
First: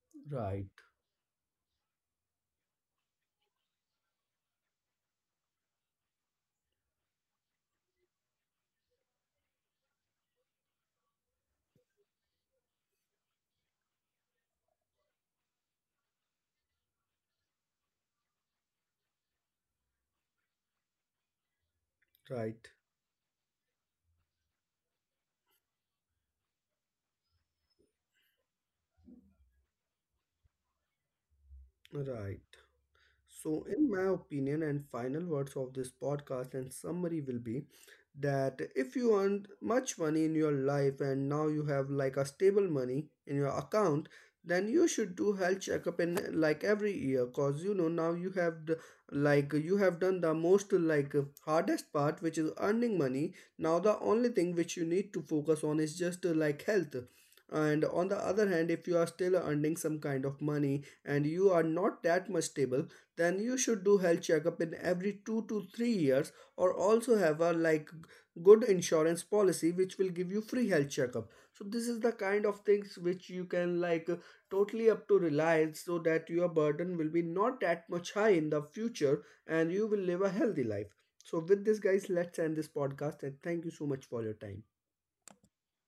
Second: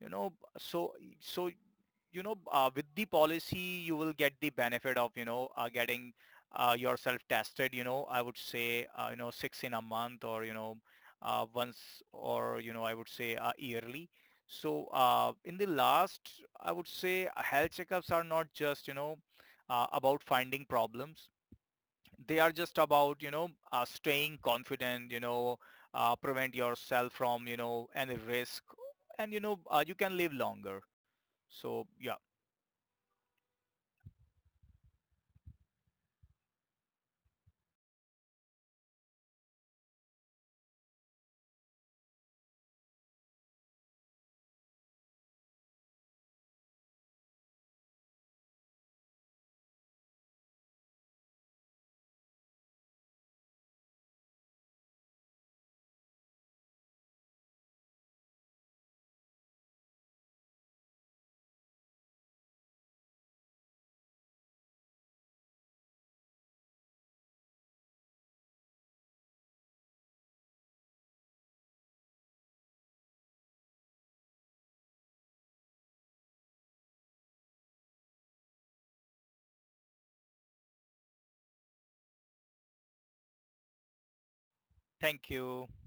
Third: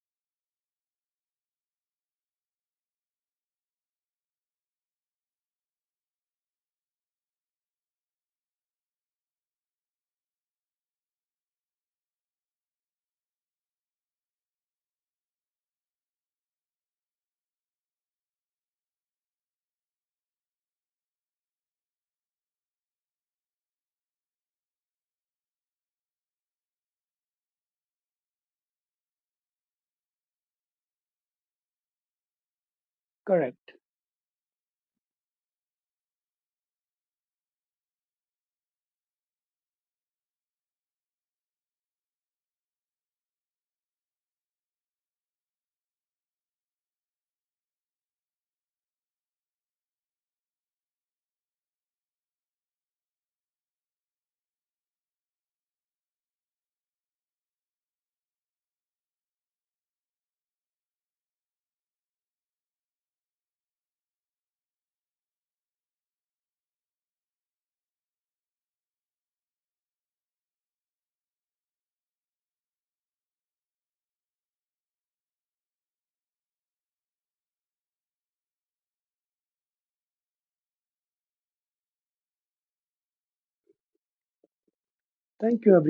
Speaker 3: you know
Speaker 1: right,
Speaker 3: so so with the policy you will get the benefit of getting yourself tested. I would say six in a month, or once, or I would say yearly. So in the last, I would say health checkups are not just about finding problems. They are
Speaker 1: right,
Speaker 3: just about staying confident, prevent yourself from any risk. And you can live longer. So yeah.
Speaker 1: right. So,
Speaker 2: Correct.
Speaker 1: in my opinion, and final words of this podcast and summary will be that if you earned much money in your life and now you have like a stable money in your account, then you should do health checkup in like every year, because you know now you have the, like you have done the most like hardest part, which is earning money. Now, the only thing which you need to focus on is just like health. And on the other hand, if you are still earning some kind of money and you are not that much stable, then you should do health checkup in every 2 to 3 years or also have a like good insurance policy which will give you free health checkup. So this is the kind of things which you can like totally up to reliance, so that your burden will be not that much high in the future, and you will live a healthy life. So with this guys, let's end this podcast, and thank you so much for your time.
Speaker 3: Thank
Speaker 2: Thank
Speaker 3: you.
Speaker 2: you, everyone.